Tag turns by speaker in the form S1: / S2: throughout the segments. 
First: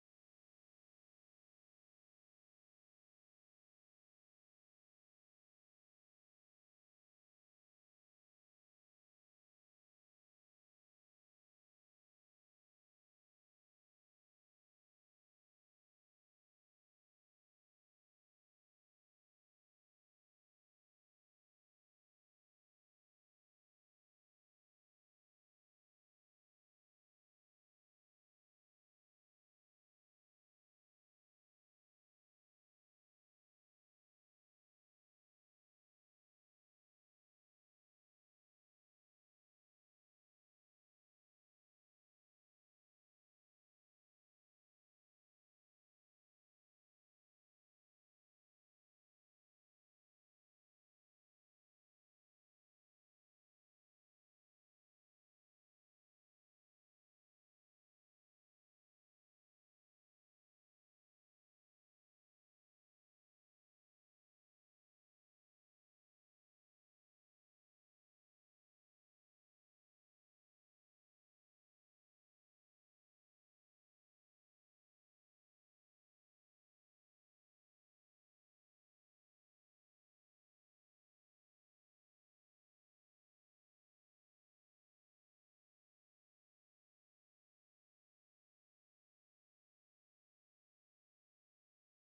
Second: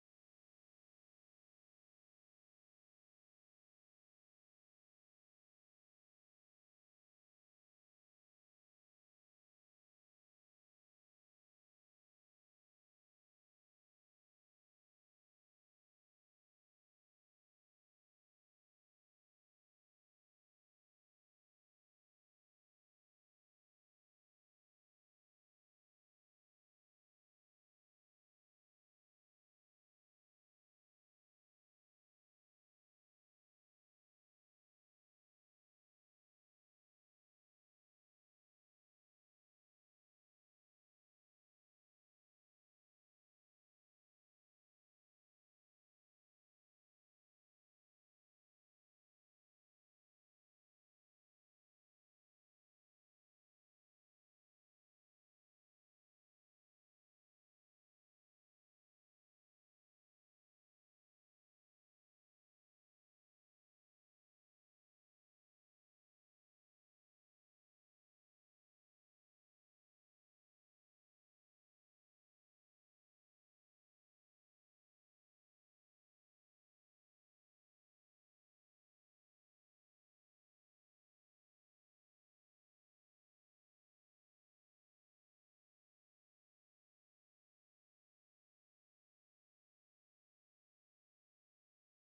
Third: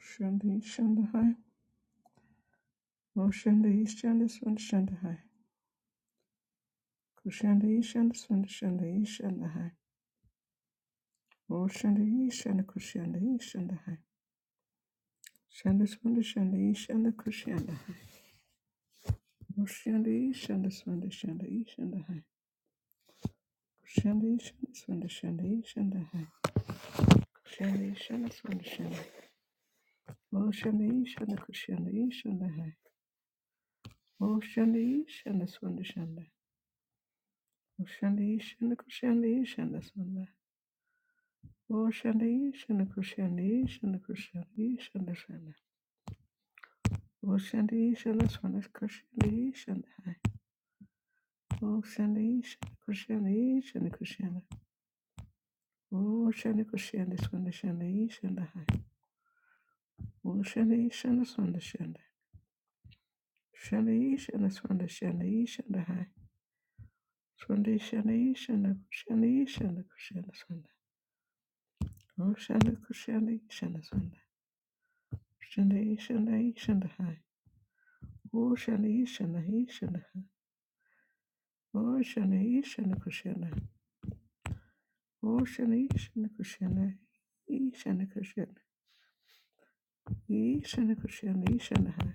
S1: Shanda Shanda Hai. Mo Shanda Shanda Swanda Shanda Hai. Kushanda Shanda Swanda Shanda Shanda Hai. Mo Shanda Shanda Kushanda Shanda Hai. Shanda Swanda Shanda Shanda Kushanda Hai. Mo Shanda Shanda Swanda Shanda Shanda High. Kushanda Shanda Swanda Shanda Shanda Hai. Kushanda Shanda Swanda Shanda. Mo Shanda Shanda Kushanda Shanda Hai. Mo Shanda Shanda Swanda Shanda. Mo Shanda Shanda Kushanda Shanda Swanda. O Shandi, Shana Kushandi, Shana Kushandi, Shanda Shanda. O Shandi, Shana Swana Kushandi, Shanda Hai. O Shandi, Shana Kushandi, Shana Kushanda. O Shandi Kushandi, Swana Shandi, Shanda Hai. O Shandi, Shana Swana Shanda. Shandi, Shana Swana Shandi, Shanda Hai. Swandi, Shandi, Shana Kushandi, Shanda Kushanda Swanda. O Shandi Kushandi, Shana Swanda. Shandi, Shandi, Shanda Hai. O Shandi, Shana Hai, Shanda Hai. Oshana Ishana Kushana Oshana Ishana Kushana Ishana Kushana Ishana Kushana Ishana Hai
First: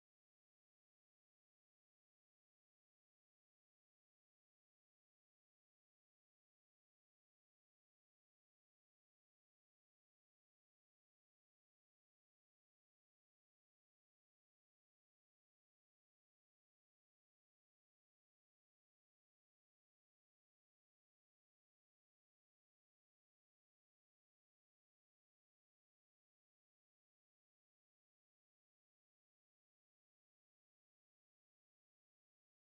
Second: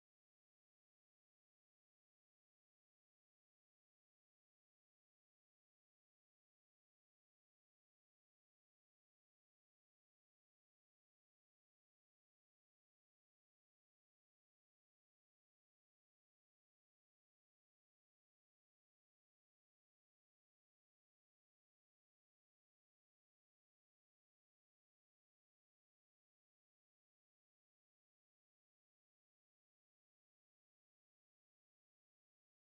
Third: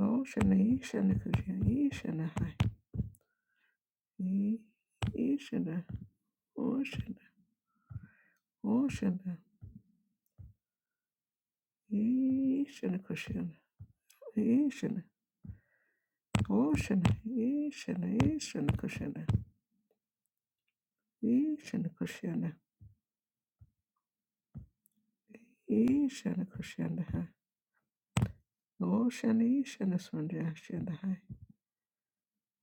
S1: Oshana Ishana Kushana Ishana Hai Ishana Oshana Oshana Ishana Kushana Ishana Oshana Ishana Ishana Kushana Ishana Kushana Ishana Kushana Hai Oshana Ishana Swanja Shana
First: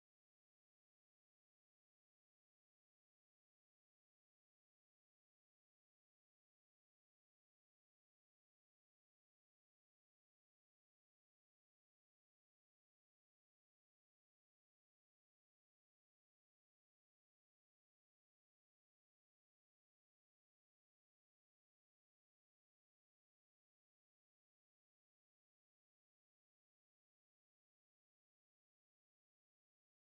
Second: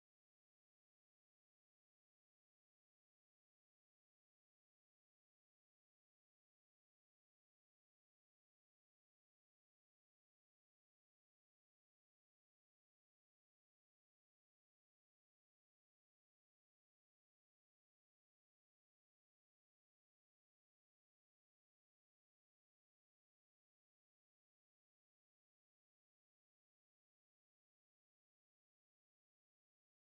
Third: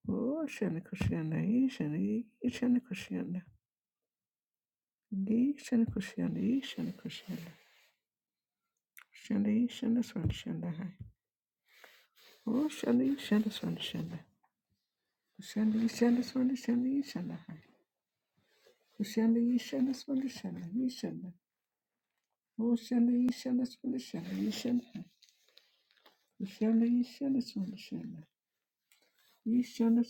S1: Oh, Shani Kushana, Shani, Shani Kushana, Gi Shani Kushana, Shani Kushana, Shani Shana Swan Shana Hai. Oh, Shani Shana Swan Shana, Shani Shana Swan Shani Shana Hai. Shani Shana Swan Shana, Shana. Oh, Shani Shana Swan Shana, Shana Hai. Shani Shana Swan Shana, Shana Swan Shana, Shana Swan Shana Hai. Shani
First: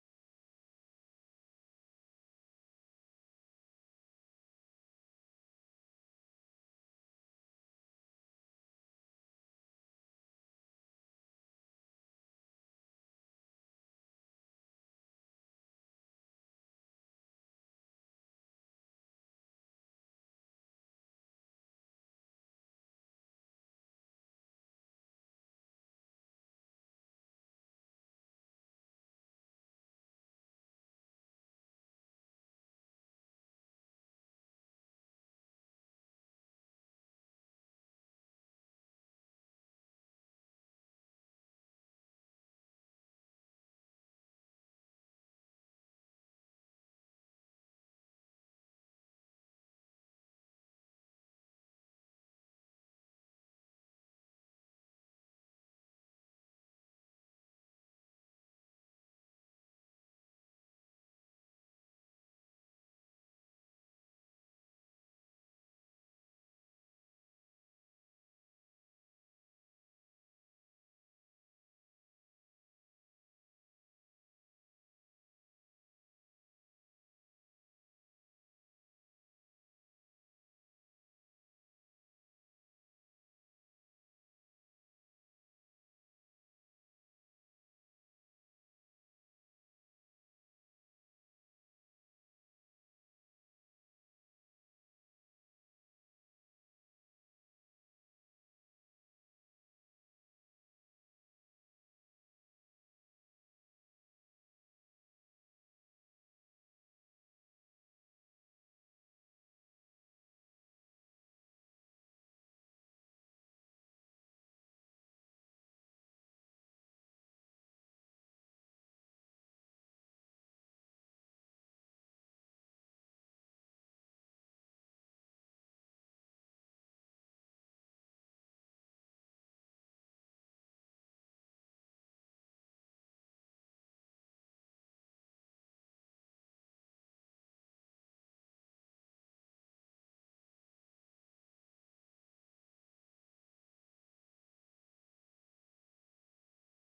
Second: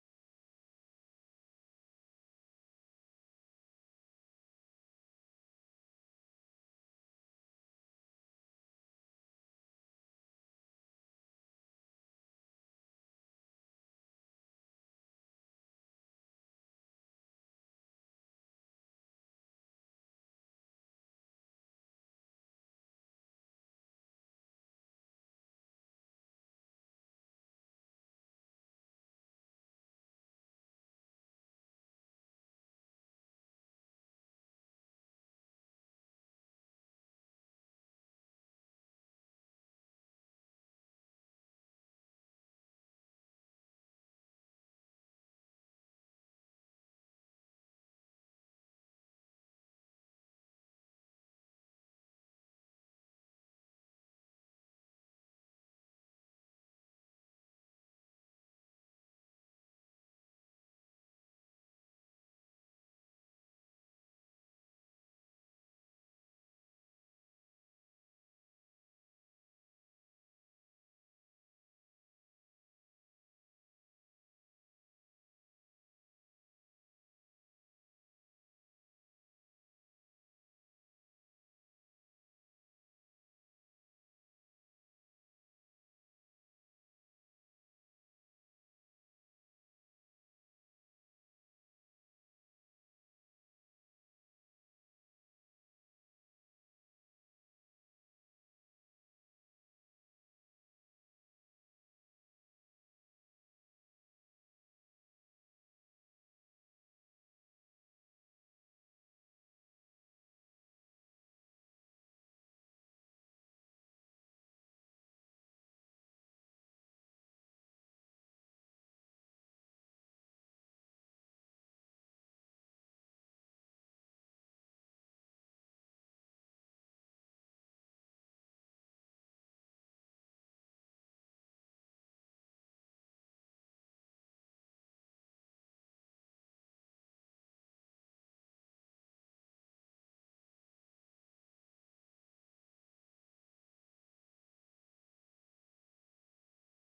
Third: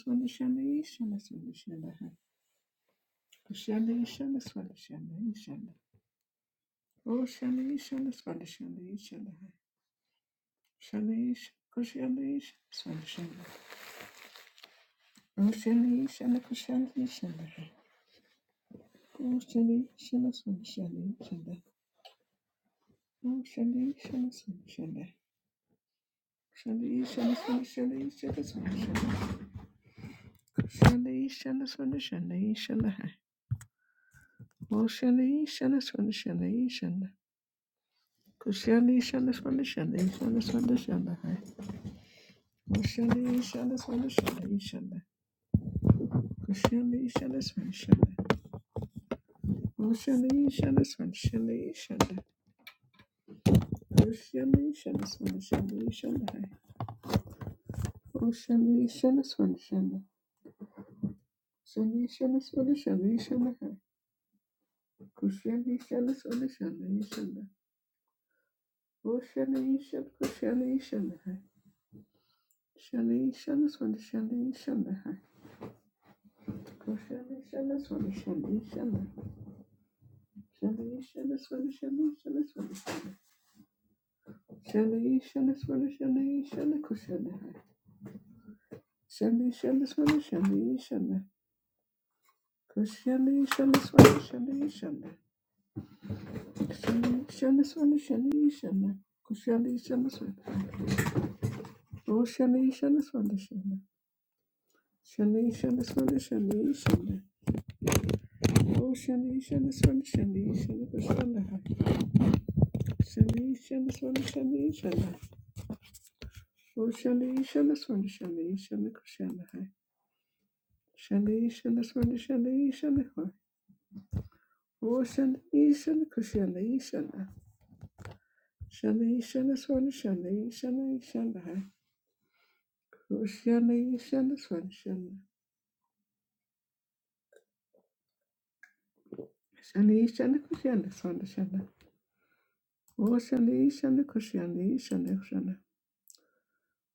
S1: Shana Swan Shana, Shana. Oh, Shani Shana Swan Shana, Shana Hai. Shalish, Kushalish, Sunshine. Ushalish and the Kushalish and the Kushalish and the Sunshine. Ushalish and the Sunshine. Shalish and the Sunshalish and the Sunshine. Kushalish and the Sunshalish and the Ushalish and the Sunshalish and the Kushalish and the Sunshalish and the Sunshine. Ushalish and the Sunshalish and the Kushalish and the Sunshine. Ushalish and the Sunshalish and the Ocean, ocean, ocean, ocean, ocean, ocean, ocean. Ocean, ocean, ocean, ocean. Ocean, ocean, ocean, ocean. Ocean, ocean, ocean, ocean. Ocean, ocean, ocean, ocean. Ocean, ocean, ocean, ocean, ocean. Ocean, ocean, ocean, ocean, ocean. Ocean, ocean, ocean, ocean, ocean. Ocean, ocean, ocean, ocean, ocean. Ocean, Shanda, shanda, swanda, shanda, ee, shanda. Kushanda, ee, Oh, shanda, ee, shanda, swanda, shanda. Shanda, ee, shanda, swanda, Oh, shanda, ee, shanda, swanda, shanda, ee, shanda. Kushanda, ha. Shanda, ee, Oh, shanda, ee, shanda, swanda, shanda, ee, shanda. Kushanda, ha. Shanda, ee, Oh, shanda, ee, shanda, kushanda, ee, shanda. Shanda, ee, shanda, swanda, shanda, ee, shanda, ee, Oh, Kuşandı, işandı, kuşandı, sondu, şandı. O şandı, işandı, kuşandı, işandı, kuşandı.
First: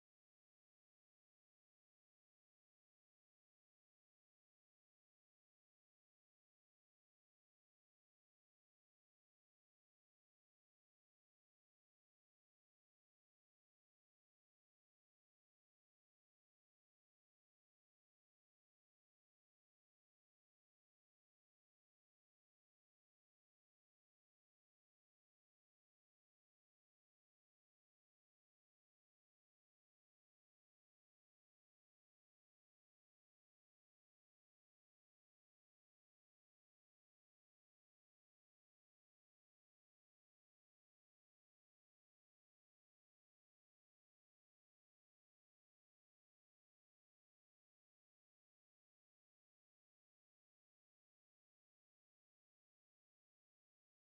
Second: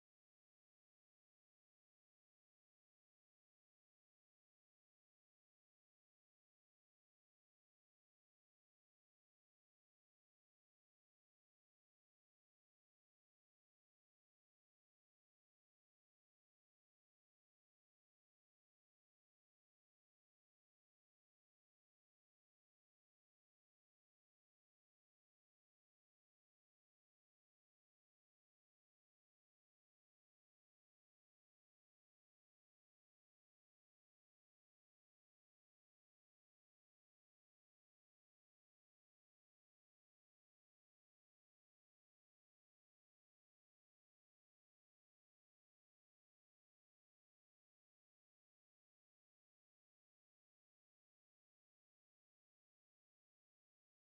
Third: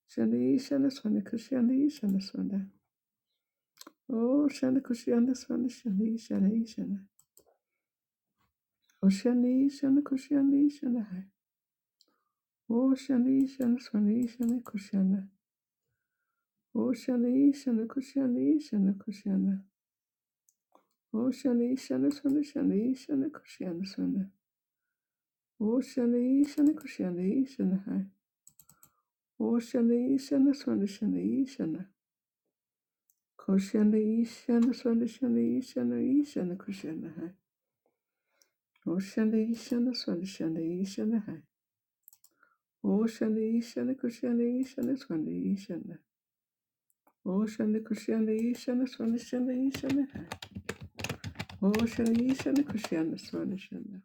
S1: Şandı, işandı, sondu, kuşandı, işandı, sondu. O şandı, kuşandı, sondu, şandı, işandı, işandı. O şandı, işandı, kuşandı, işandı. O şandı, işandı, sondu, işandı, kuşandı. O şandı, işandı, kuşandı, işandı, kuşandı. O şandı, işandı, sondu, şandı, işandı, kuşandı, sondu. O şandı, işandı, kuşandı, işandı. O şandı, işandı, sondu, şandı, işandı. Koshanda Ishanda Swanda Shanda Ishanda Ishanda Koshanda Hai. Oshanda Ishanda Swanda Shanda Ishanda Hai. Oshanda Ishanda Koshanda Ishanda Swanda Ishanda. Oshanda Koshanda Ishanda Swanda Shanda Ishanda Hai. Oshanda Ishanda Koshanda Swanda Shanda.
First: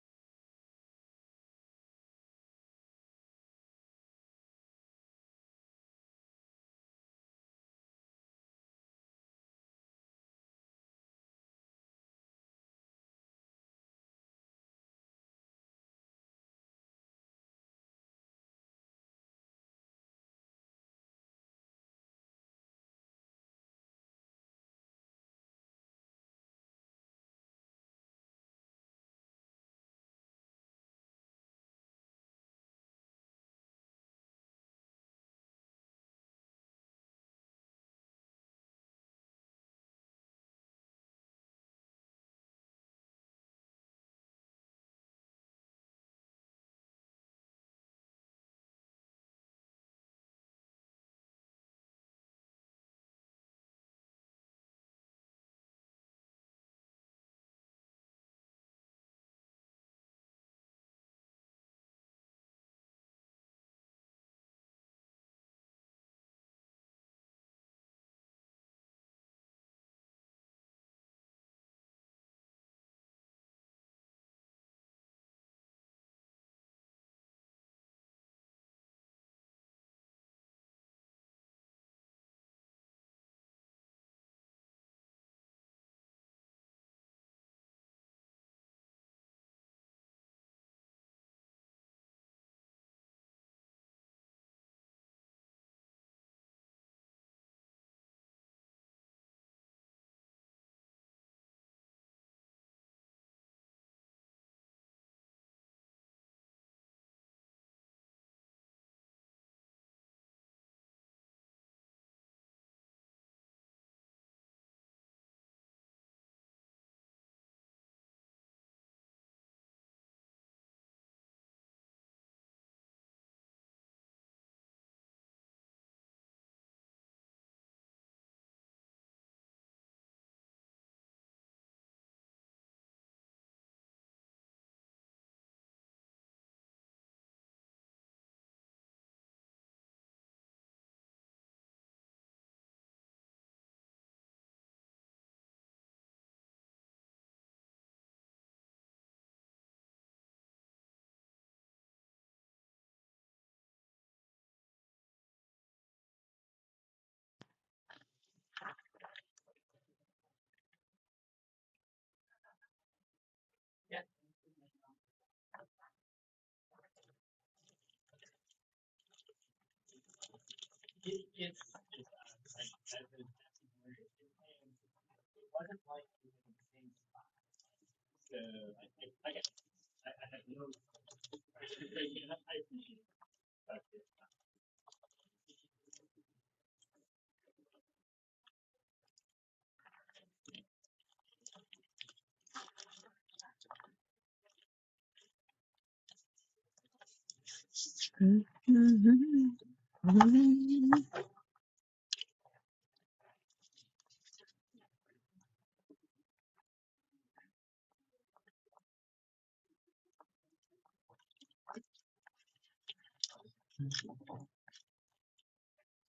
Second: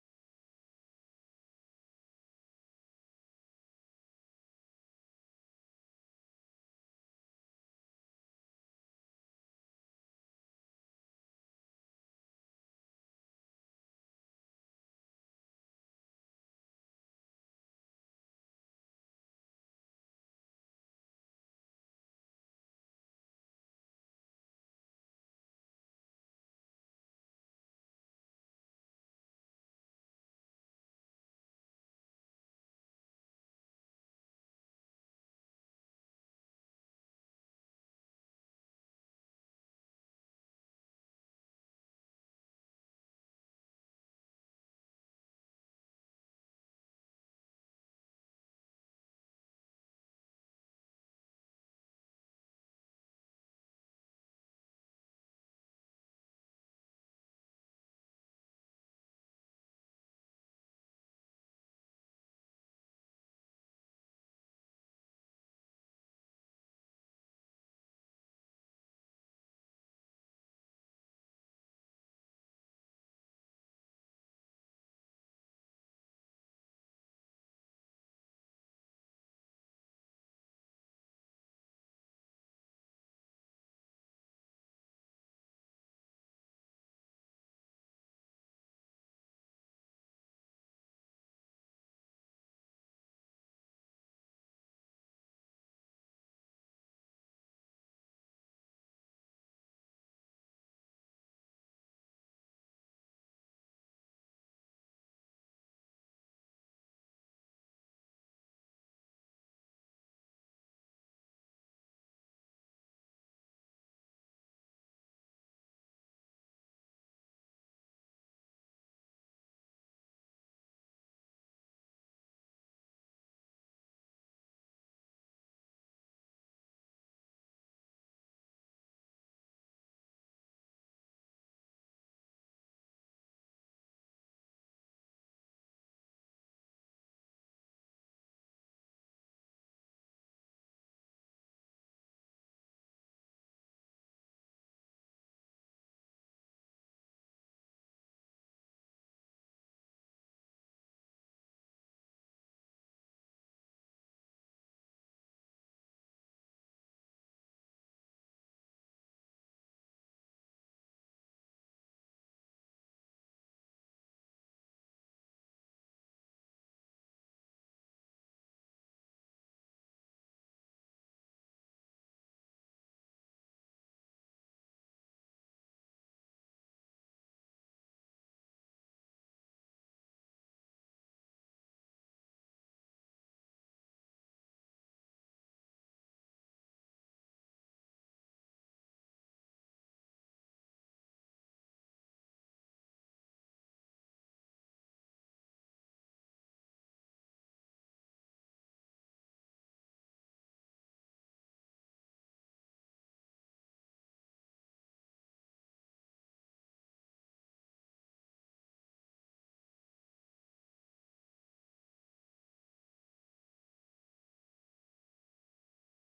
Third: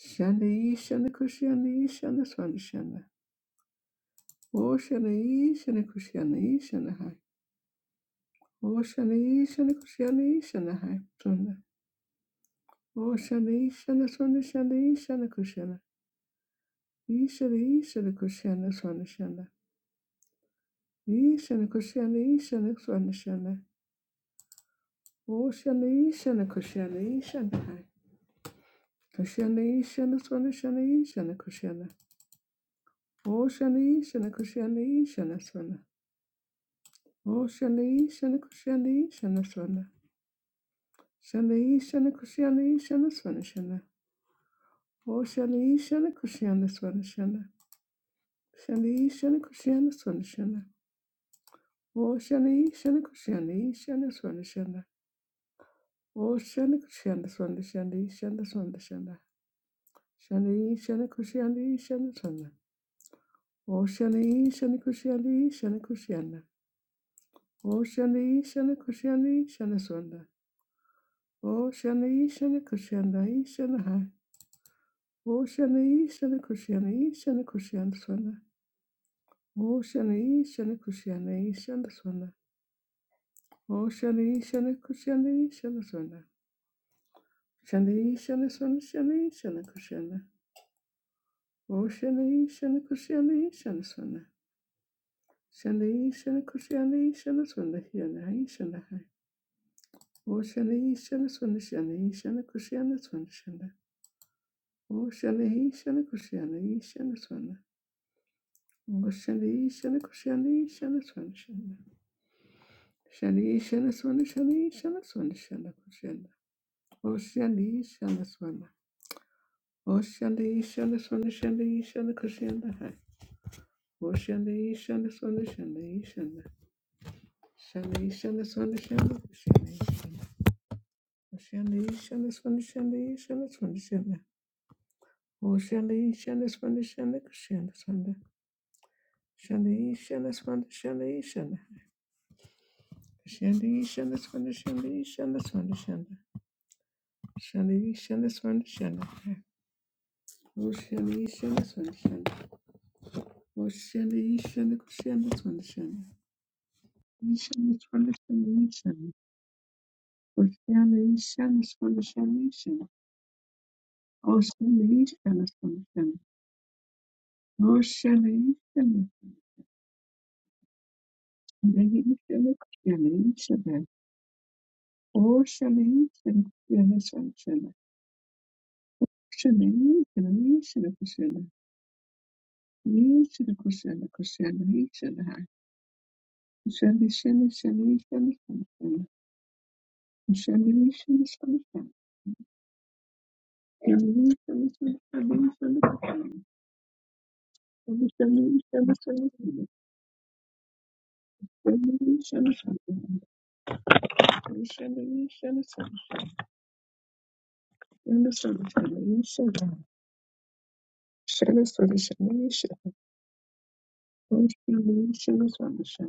S1: Shanda Ishanda Koshanda Ishanda Swanda Shanda. Oshanda Ishanda Koshanda Ishanda Hai. Oshanda Ishanda Koshanda Ishanda Hai. Swanda. Oshanda Ishanda Swanda Shanda Ishanda Ishana, Ishana, Kushana, Swana, Shana. Ishana, Kushana, Ishana, Swana, Shana. Oshana, Ishana, Kushana, Ishana. Hai. Kushana, Ishana, Swana, Shana, Ishana, Kushana. Oshana, Ishana, Kushana, Ishana, Swana. Oshana, Ishana, Kushana, Ishana, Swana. Shana, Ishana, Kushana, Ishana, Swana, Shana. Oshana, Ishana, Kushana, Swana, Shana. Shana, Ishana, Kushana, Swana, Shana. Oshana, Ishana, Kushana, Ishana, Swana, Shana. Oh, shanda kushanda swanda shanda ee, shanda swanda shanda. Shanda ee, shanda kushanda ee, shanda swanda. Oh, shanda ee, shanda kushanda ee, shanda kushanda. Oh, shanda ee, shanda kushanda ee, shanda swanda. Oh, shanda ee, shanda kushanda ee, shanda hai. Oh, shanda ee, shanda kushanda ee, shanda kushanda swanda. Oh, shanda ee, shanda kushanda ee, shanda swanda. Oh, shanda ee, shanda kushanda ee, shanda swanda. Shanda ee, shanda swanda shanda ee, shanda kushanda. O Shani Shana Kushani Shana Swana. Shani Shana Kushani Shana Swana Hyana Hai Shana Hai. O Shani Shana Swana Shani Shana Kushana Swana Shana. O Shani Shana Kushani Shana Swana. O Shani Shana Kushani Shana Swana Shana. Shani Shana Swana Shani Shana Swana Shana Kushana. O Shani Shana Swana. O Shani Shana Swana Shani Shana Kushana Hai. O Shani Shana Swana Shani Shana. Shani, shani, shani, shani, shani, shani, shani, shani, shani, shani, shani, shani. Oh, shani, shani, shani, shani, shani, shani. Shani, shani, shani, shani, shani. Shani, shani, shani, shani, shani, shani, shani. Shani, shani, shani, shani. Oh, shani, shani, shani, shani. Oh, shani, shani, shani, shani, shani. Shani, shani, shani, shani. Oh, shani, shani, shani, shani, shani. Oh, shani, shani, shani, shani. O Shelley, Shelley, Shelley, Shelley, Shelley, Shelley. O Shelley, Shelley, Shelley, Shelley, Shelley. Shelley, Shelley, Shelley, Shelley. Shelley, Shelley, Shelley, Shelley, Shelley. Shelley, Shelley, Shelley, Shelley, Shelley. Shelley, Shelley, Shelley, Shelley. Shelley, Shelley, Shelley, Shelley, Shelley, Shelley. Shelley, Shelley, Shelley, Shelley, Shelley. Shelley, Shelley, Shelley. Shelley,
S2: Back
S1: Shelley, Shelley, Shelley. Shelley, Shelley, Shelley, Shelley. Shelley, Shelley, Shelley, Shelley. Oh, I love you so much.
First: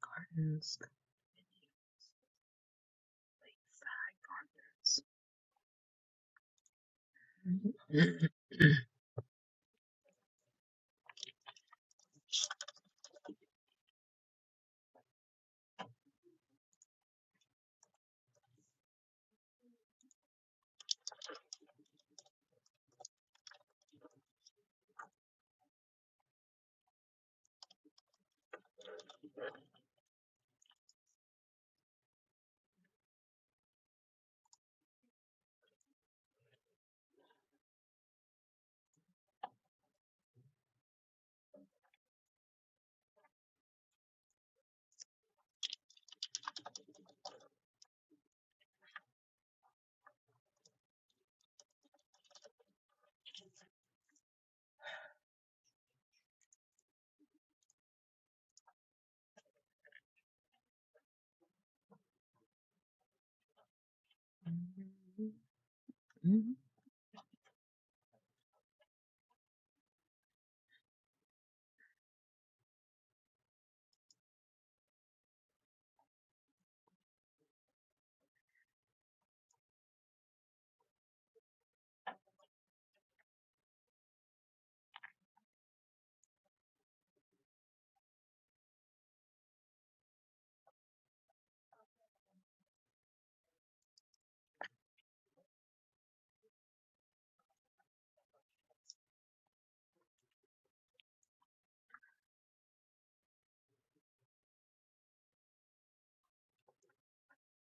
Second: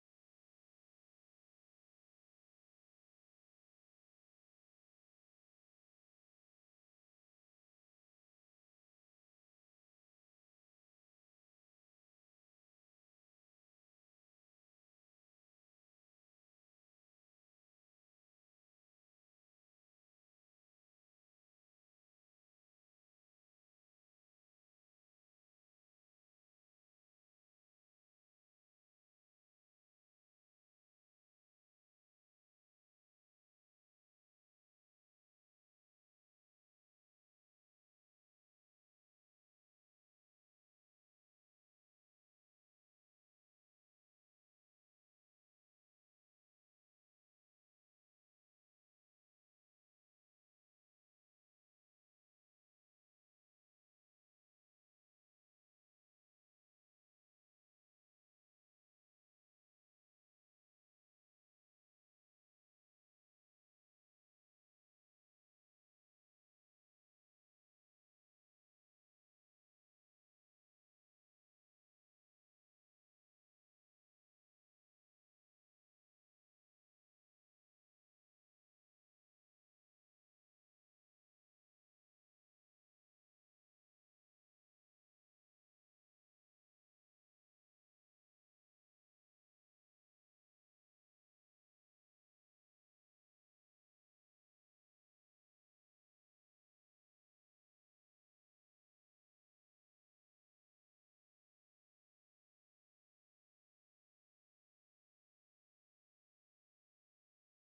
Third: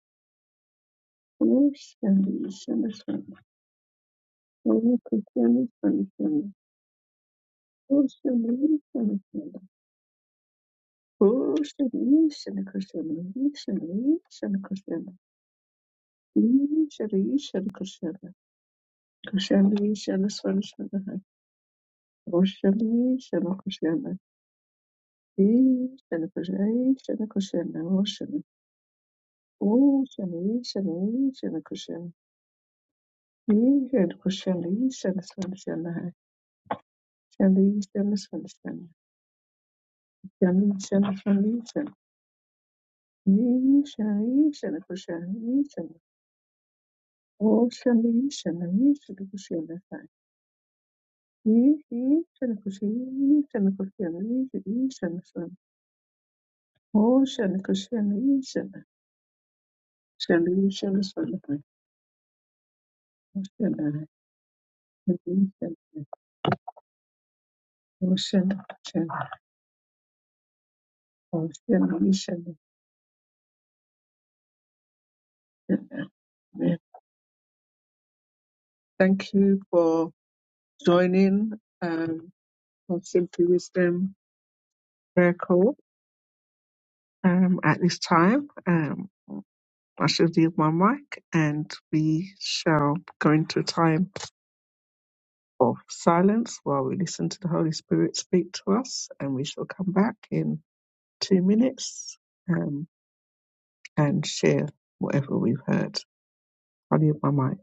S2: gardens.
S1: Ishara, ishara, kushara, kushara, ishara, swara, shara, hai. Oshara, ishara, kushara, ishara, kushara, ishara, kushara, oshara. Oshara, ishara, ishara, kushara, ishara, kushara, ishara, swara, shara, hai. Shara, ishara, swara, shara, shara, ishara, swara, ishara. Ishara, ishara, kushara, ishara. Oshara, ishara, ishara, kushara, hai. Ishara, kushara, ishara, kushara, ishara, swara, Oh, şöyle kız şöyle şöyle şöyle şöyle şöyle
S2: good.
S1: Oh, şöyle şöyle şöyle Oh, şöyle şöyle Oh, şöyle şöyle şöyle. Thank you for joining um, of Simply Wisdom Prayer Call um, at this time. Um, I shall yield my mic and we shall go into a time of silence while we listen to the Holy Spirit speak to us and we shall come back in two minutes. Um, and share whatever we've heard. I'll leave my mic.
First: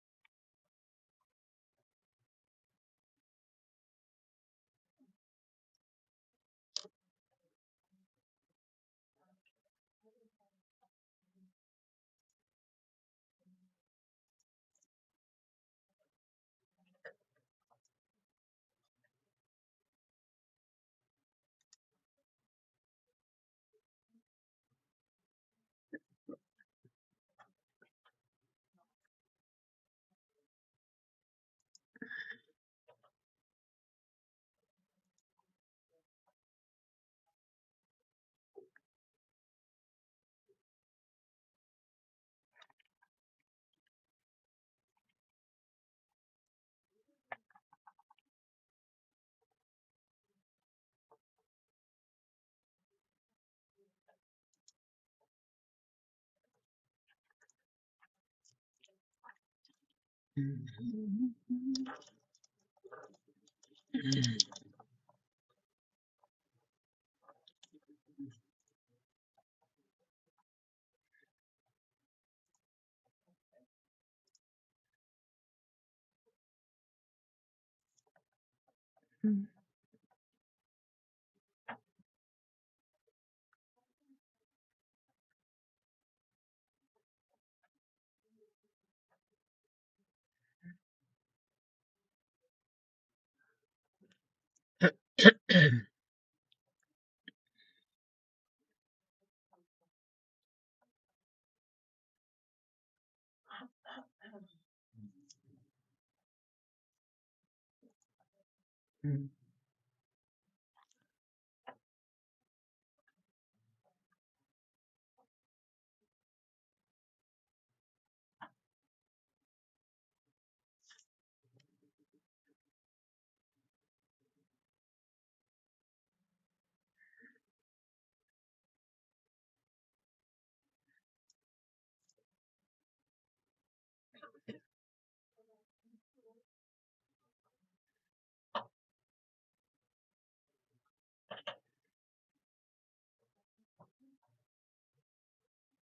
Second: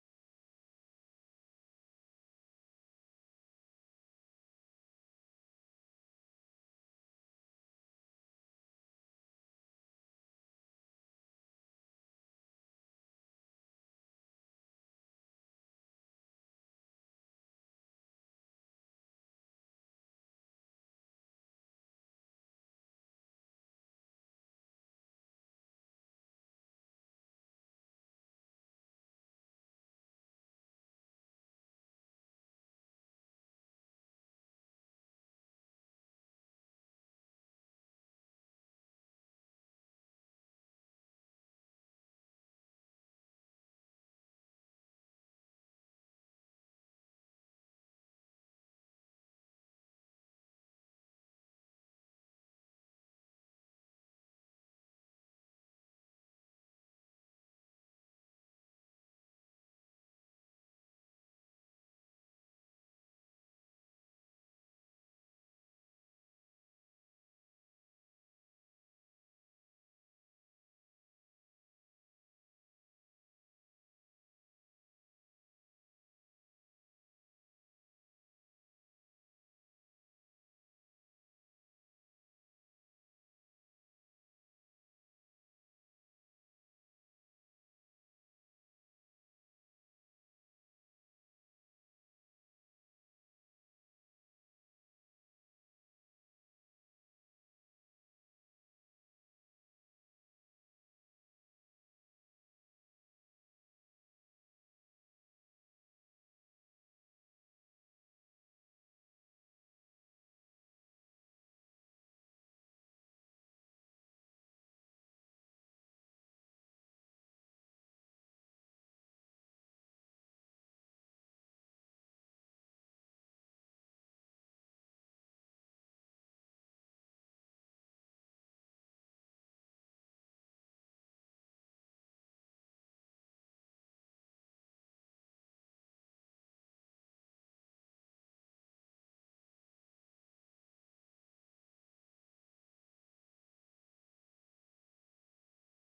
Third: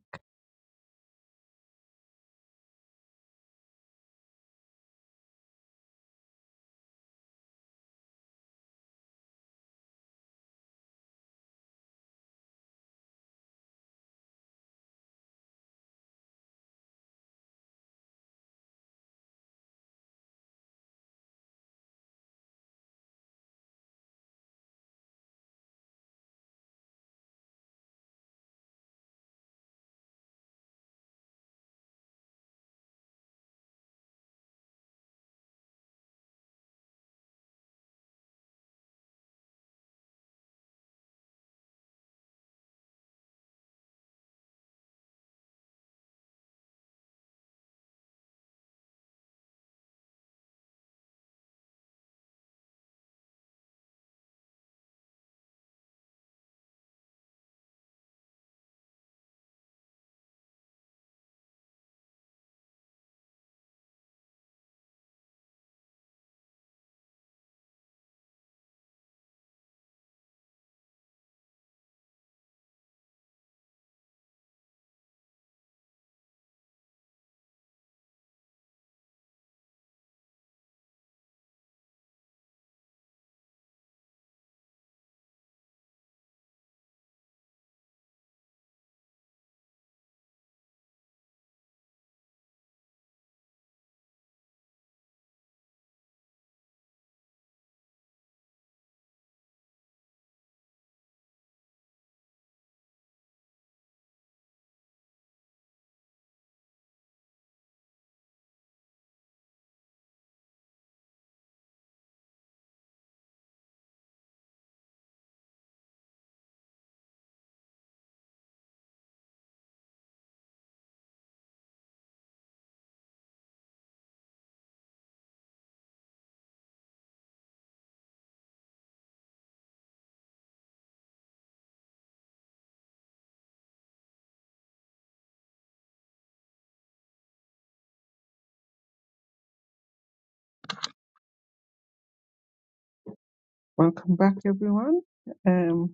S1: Welcome back, everyone. Um,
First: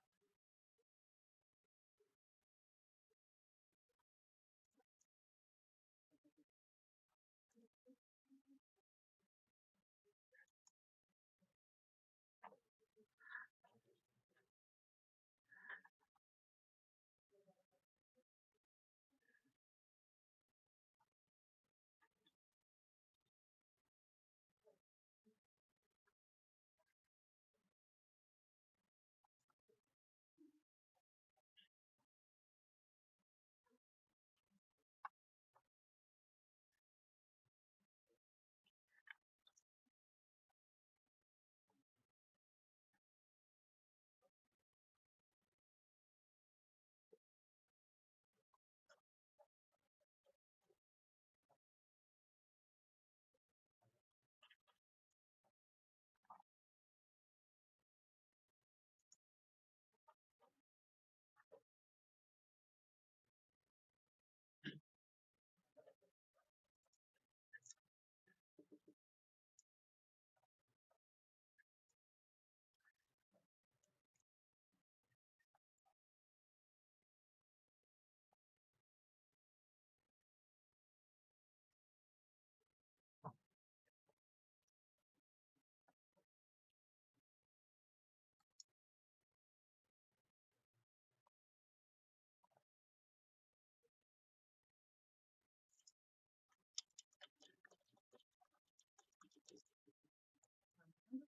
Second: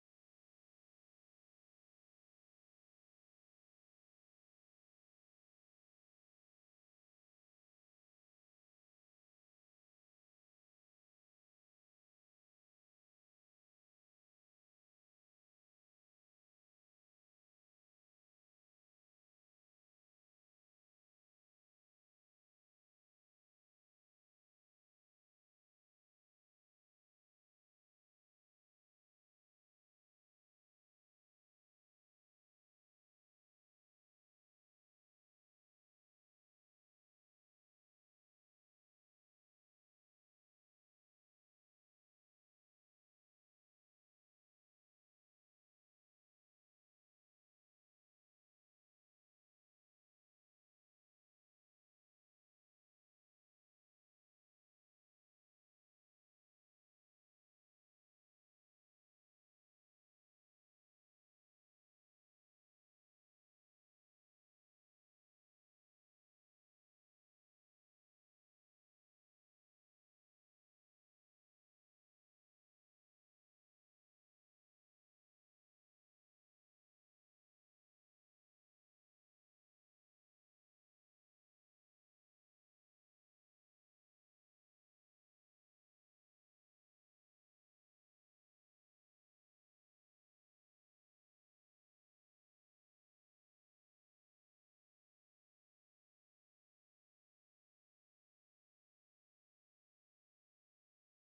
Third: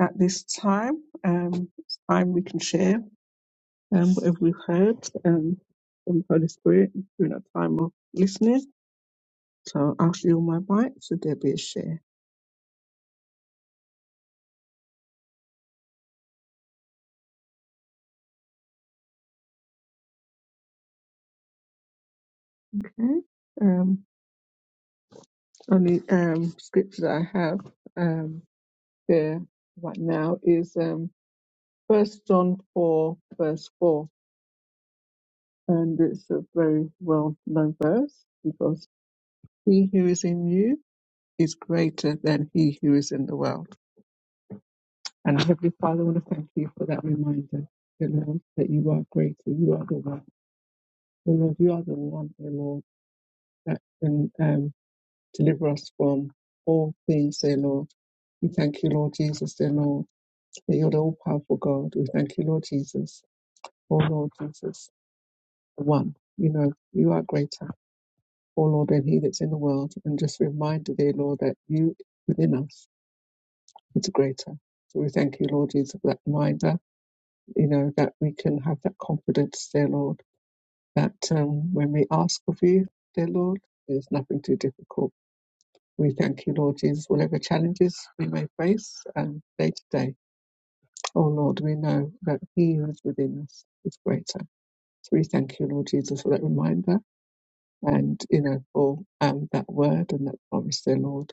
S1: at this time, um, it's time we can share um, whatever we've heard um, from the Holy Spirit during our time of listening. So I'll shield my mic. So there be a share. Okay. Um, only um, scripture that I have um, there right now is um, 1 John 4, verse 4. And it's a very well known verse because He who is in you is greater than he who is in the world. And Heavenly Father, I want to thank you for that reminder, dear Lord, that you are greater. You are the one. Dear Lord, you are the one, dear Lord, that can um, deliver us from all things, dear Lord. We thank you, Lord Jesus, dear Lord, that you're the all powerful God. We thank you, Lord Jesus. Oh, Lord Jesus, the one. You know, you are greater, oh Lord, than he that's in the world. And just a reminder, dear Lord, that you within us. it's greater. So we thank you, Lord Jesus, for that reminder, you know, that we can have that confidence, dear Lord, that um, when we ask of you, dear Lord, there's nothing too difficult. We thank you, Lord Jesus, whatever challenges we may face um, day to day. Oh Lord, we know that He who is within us is greater. So we thank you, Lord Jesus, for that reminder and, you know, for um, that word and that promise, dear Lord,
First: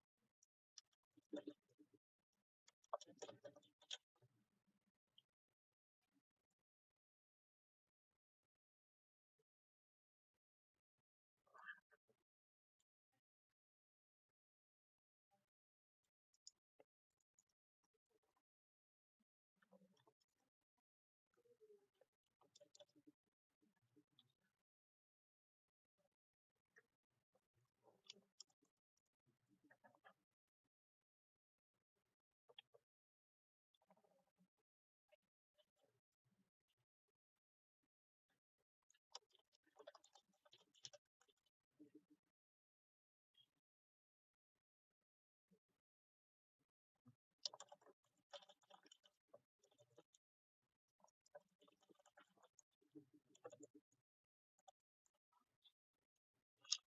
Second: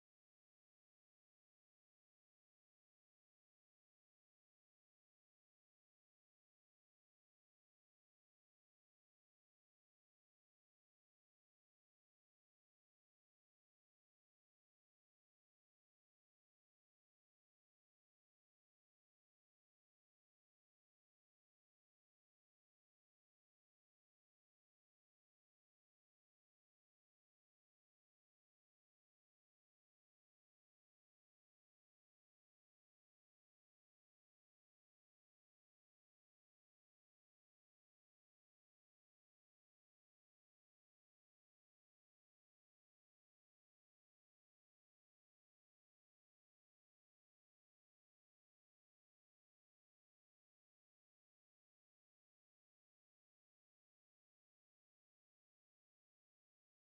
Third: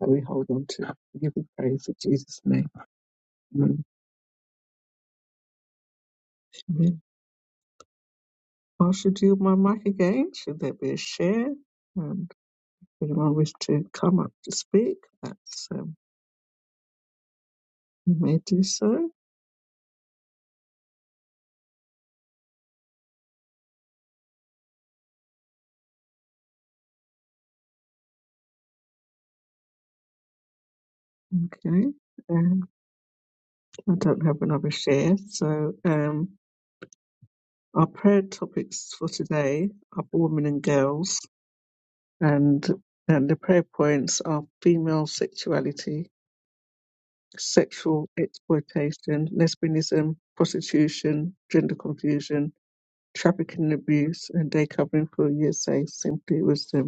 S1: that we hold on to. We give you praise in Jesus' name. Amen. How should you my mic again? Should there be a share? And if anyone wish to come up to speak, that's um, you may do so. Okay. Um, I don't have another share, so um, our prayer topics for today are for women and girls, and and the prayer points are female sexuality, sexual exploitation, lesbianism, prostitution, gender confusion, trafficking and abuse, and day covering for USA Simply Wisdom.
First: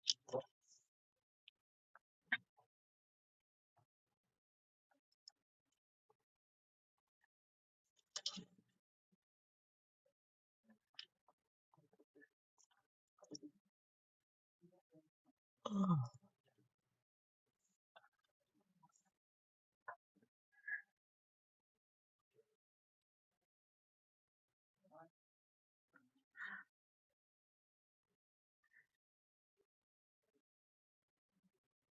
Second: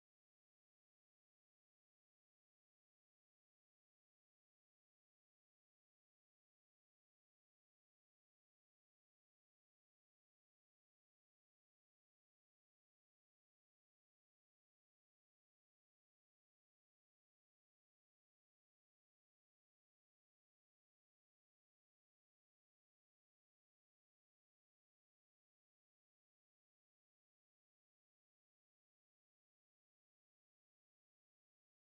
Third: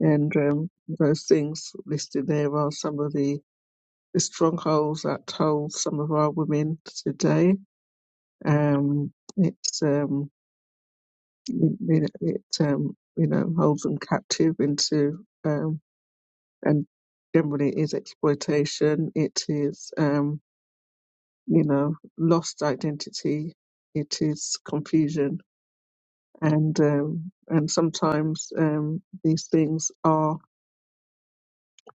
S1: And um, those things listed there are some of the, the strongholds that hold some of our women today. Um, it's um, you know, it um, you know holds them captive into um, and generally is exploitation. It is um, you know lost identity. It is confusion and um, and sometimes um, these things are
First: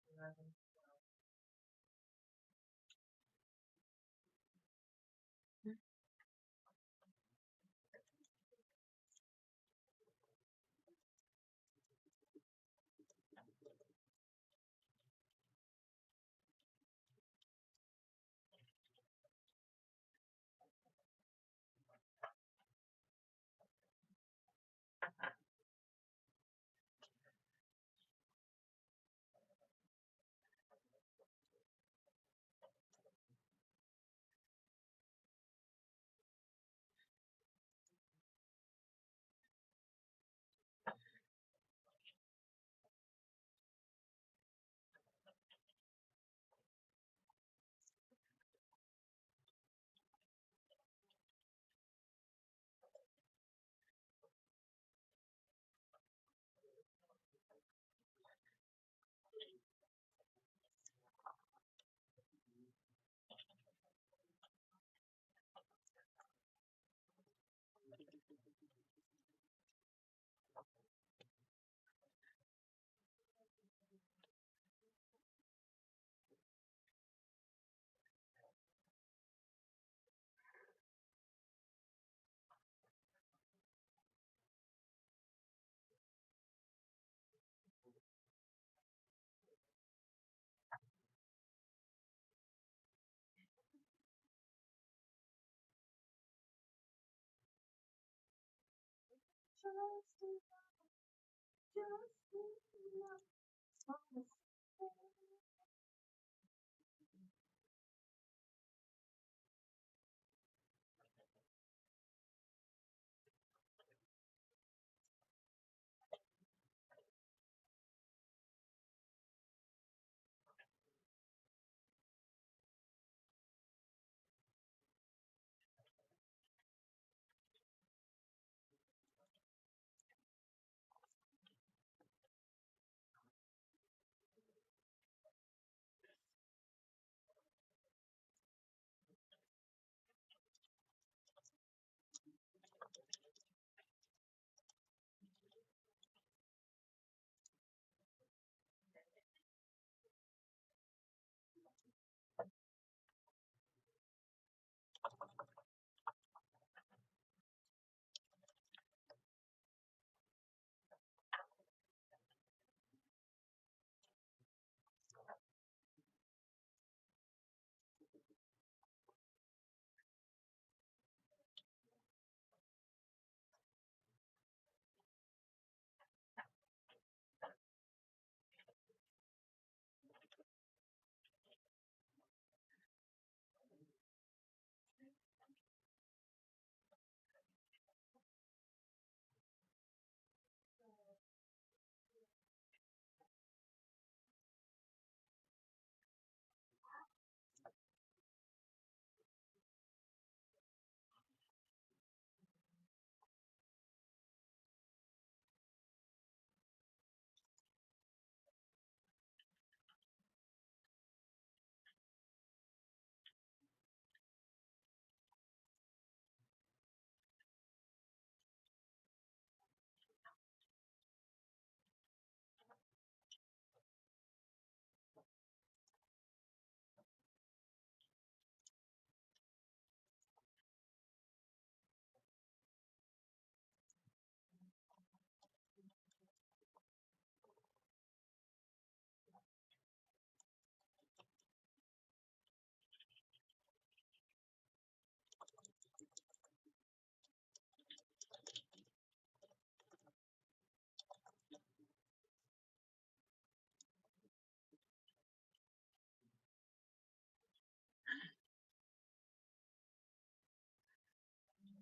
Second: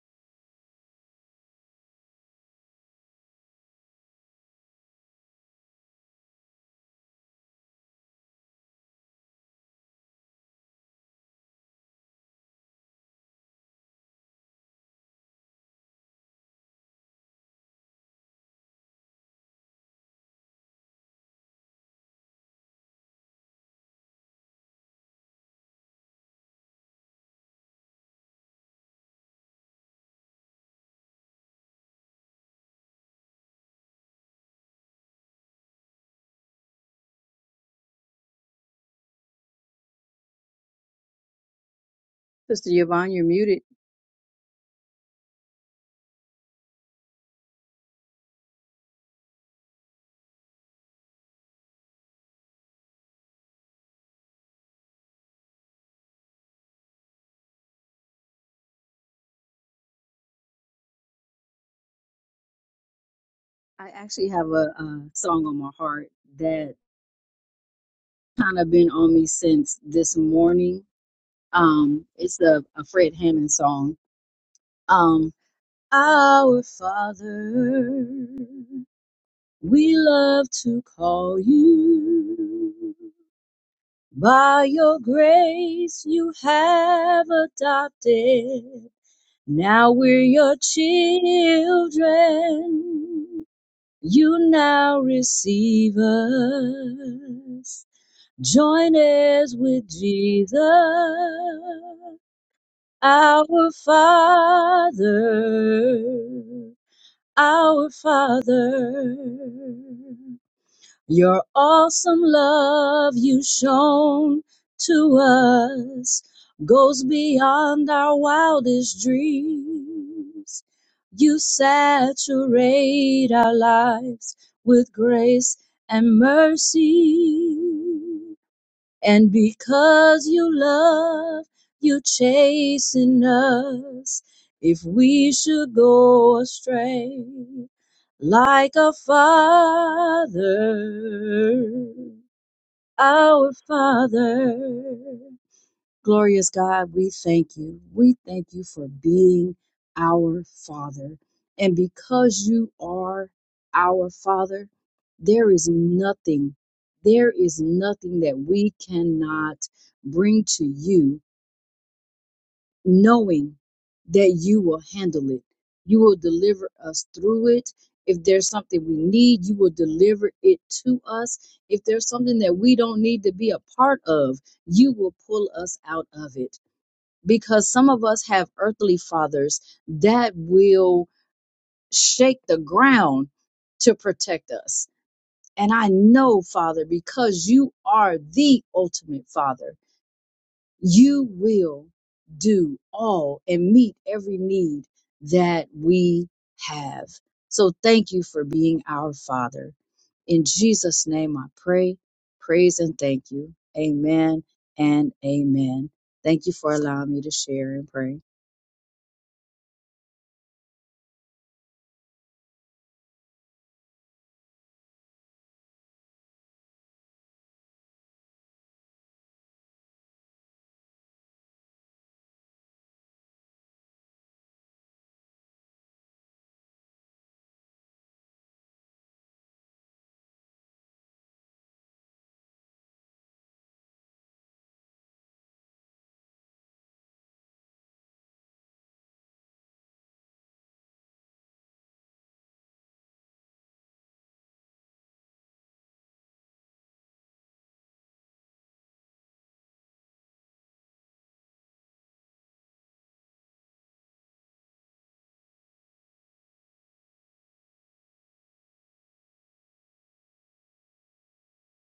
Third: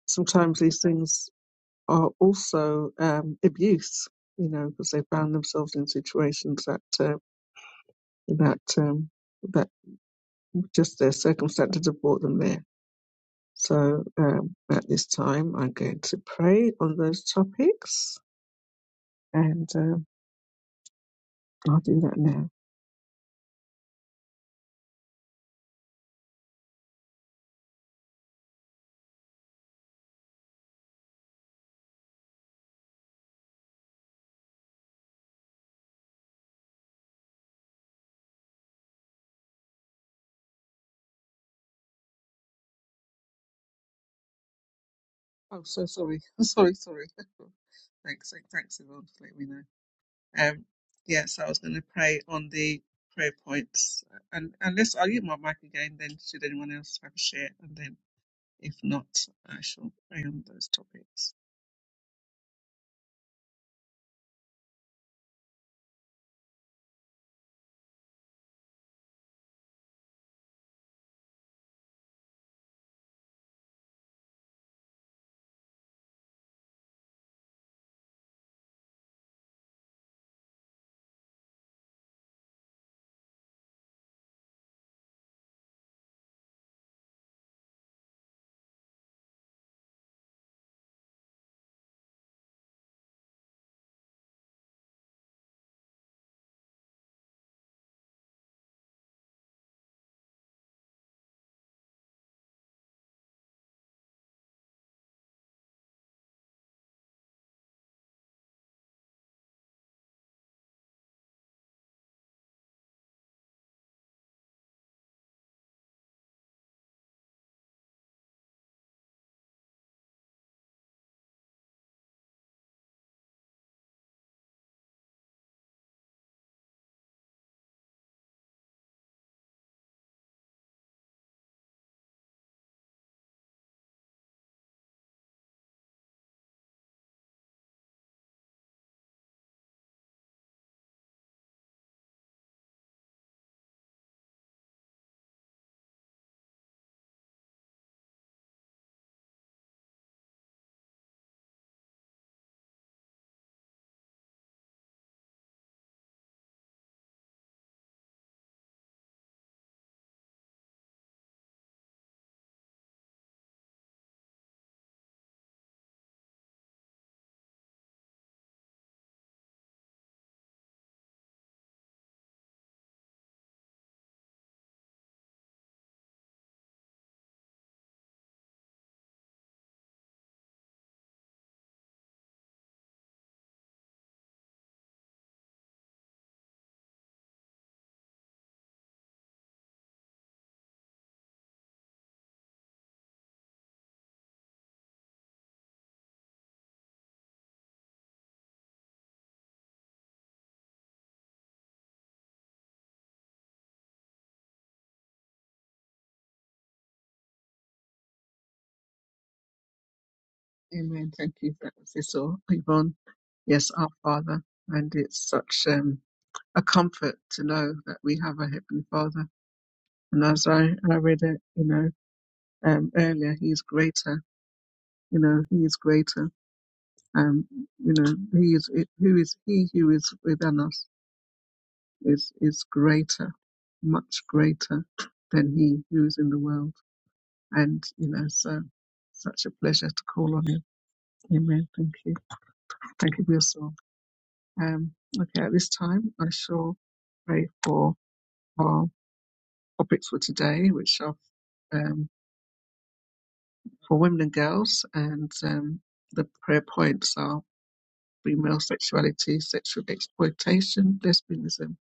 S1: sometimes these things are also um, abuse, you know, because they found themselves in situations that uh, that um, that just their circumstances have brought them there. So um, at this time, I'm going to pray on those topics, and um I'll do that now.
S3: Sister Yvonne, you're muted.
S1: Oh, so sorry, sorry, sorry. thanks, thanks, Yvonne, for letting me know. Um, yeah, so I was going to pray on the prayer points, and unless I'll use my mic again, then should anyone else have a share, and then. If not, I shall pray on those topics.
S3: I actually have a, uh song on my heart that kind of been on me since this morning. Um, it's a, a Fred Hammond song. Um, Our Father, we love to call you. By your grace, you have adopted. Now we're your children. you now receive us. Join us with Jesus, our Father, our Father. Your awesome love you shown to us goes beyond our wildest dreams. You saturate our lives with grace and mercy. And because you love, you chasing us. If we should go astray, like a father, our father. Glorious God, we thank you. We thank you for being our Father. And because you are our Father, there is nothing, there is nothing that we cannot bring to you, knowing that you will handle it. You will deliver us through it. If there's something we need, you will deliver it to us. If there's something that we don't need to be a part of, you will pull us out of it because some of us have earthly fathers that will shake the ground to protect us. And I know, Father, because you are the ultimate Father, you will do all and meet every need that we have. So thank you for being our Father. In Jesus' name I pray, praise, and thank you. Amen and amen. Thank you for allowing me to share and pray.
S1: Amen. Thank you for that, Cecil. Yvonne, yes, our Father. And it's such um, a comfort to know that we have a Heavenly Father. And as I, I read it, you know, um, earlier, He is greater. You know, He is greater. Um, you know, He is who is He who is within us is is greater, much greater than He who is in the world. And you know, so such a pleasure to call on Him Amen. Thank you. Thank you for your song. Um, okay, at this time, I shall pray for our topics for today, which are um, for women and girls, and um, the prayer points are female sexuality, sexual exploitation, lesbianism,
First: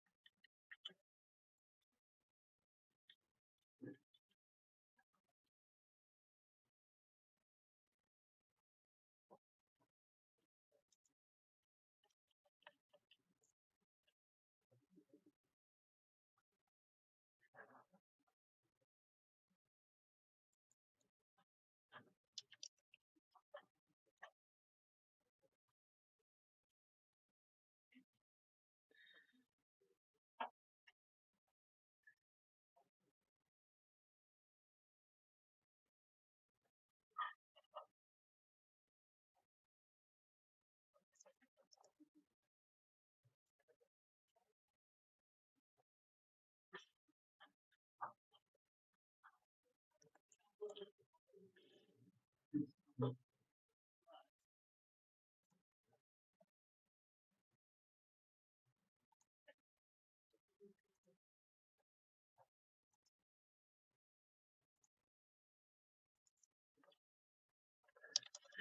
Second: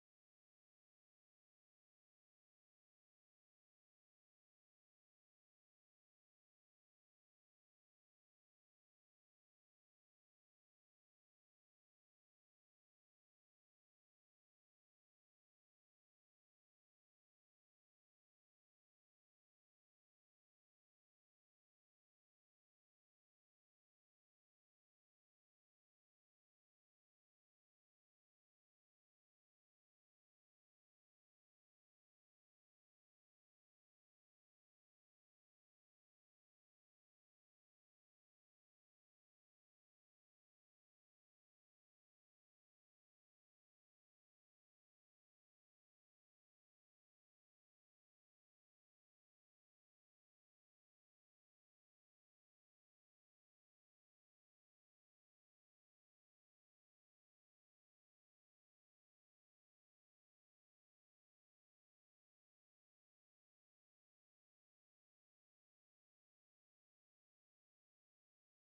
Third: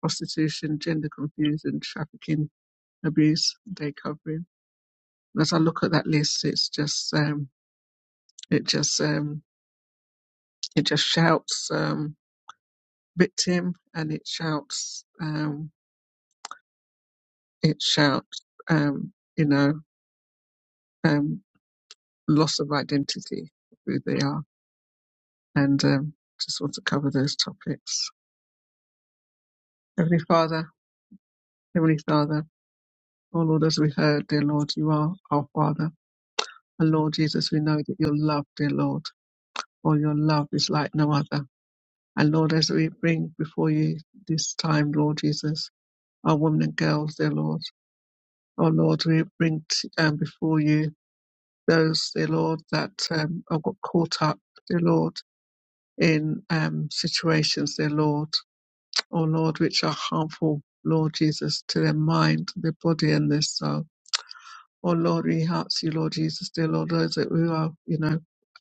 S1: prostitution, gender confusion, trafficking, abuse, day covering. And As I look at that list, it's just um, it just um, it just shouts um, victim and it shouts. um, it shouts, um, you know, um, loss of identity, who they are, and um, just want to cover those topics. Heavenly Father, Heavenly Father, oh Lord, as we heard, dear Lord, you are our Father. And Lord Jesus, we know that your love, dear Lord, or your love is like no other. And Lord, as we bring before you this time, Lord Jesus, our women and girls, dear Lord, oh Lord, we bring t- um, before you those, dear Lord, that um, have got caught up, dear Lord. in um, situations, dear Lord. Oh Lord, which are harmful, Lord Jesus, to their mind, their body, and their soul. Oh Lord, we ask you, Lord Jesus, dear Lord, those that we are, you know,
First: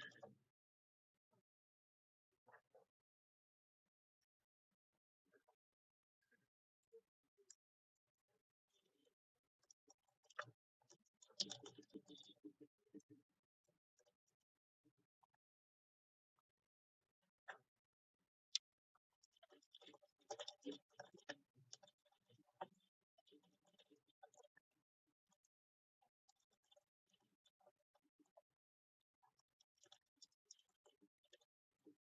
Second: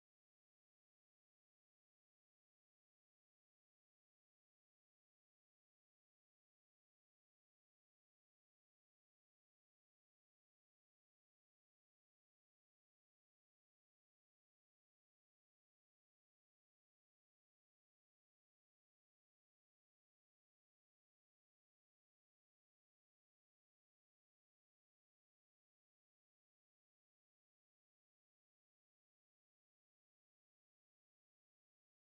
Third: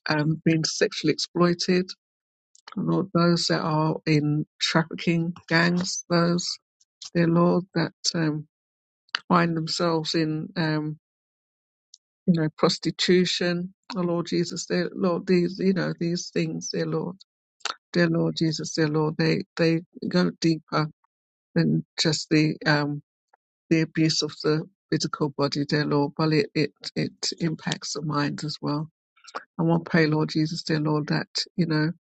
S1: um, being sexually exploited, Lord, those that are in trafficking gangs, those, dear Lord, that um, find themselves in, um, you know, prostitution. Oh Lord Jesus, dear Lord, these, you know, these things, dear Lord, dear Lord Jesus, dear Lord, they, they go deeper Than just the um the abuse of the physical body, dear Lord, but it it, it impacts the mind as well. And we will pray, Lord Jesus, dear Lord, that you know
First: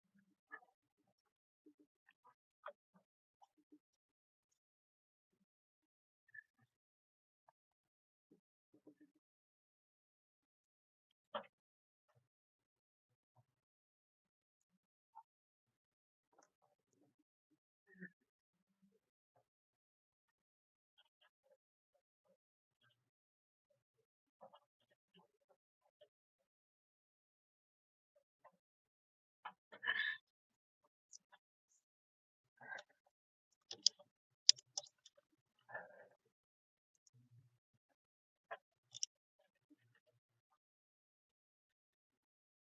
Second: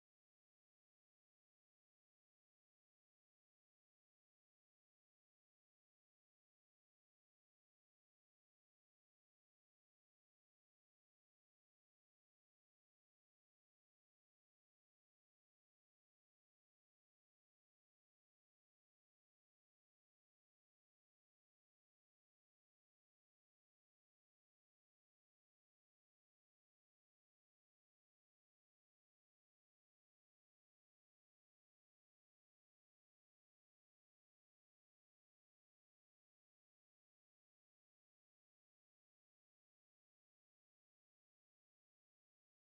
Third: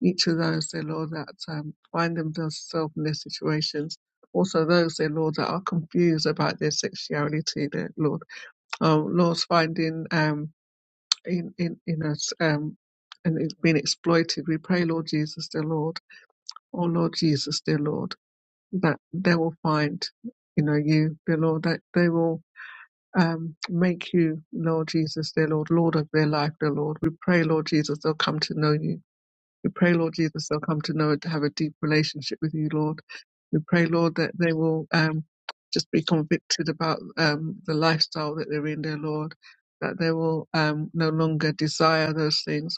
S1: each of those, dear Lord, that um, find themselves in their situations. Also, those, dear Lord, that are confused about their sexuality, dear Lord, um, Lord's finding um in in in us um and it's been exploited. We pray, Lord Jesus, dear Lord, oh Lord Jesus, dear Lord that they will find, you know, you, dear Lord, that they will um, make you, Lord Jesus, their Lord, Lord of their life, dear Lord. We pray, Lord Jesus, they'll come to know you. We pray, Lord Jesus, they'll come to know to have a deep relationship with you, Lord. We pray, Lord, that they will um, just be convicted about um, the lifestyle that they're in, dear Lord, that they will um, no longer desire those things.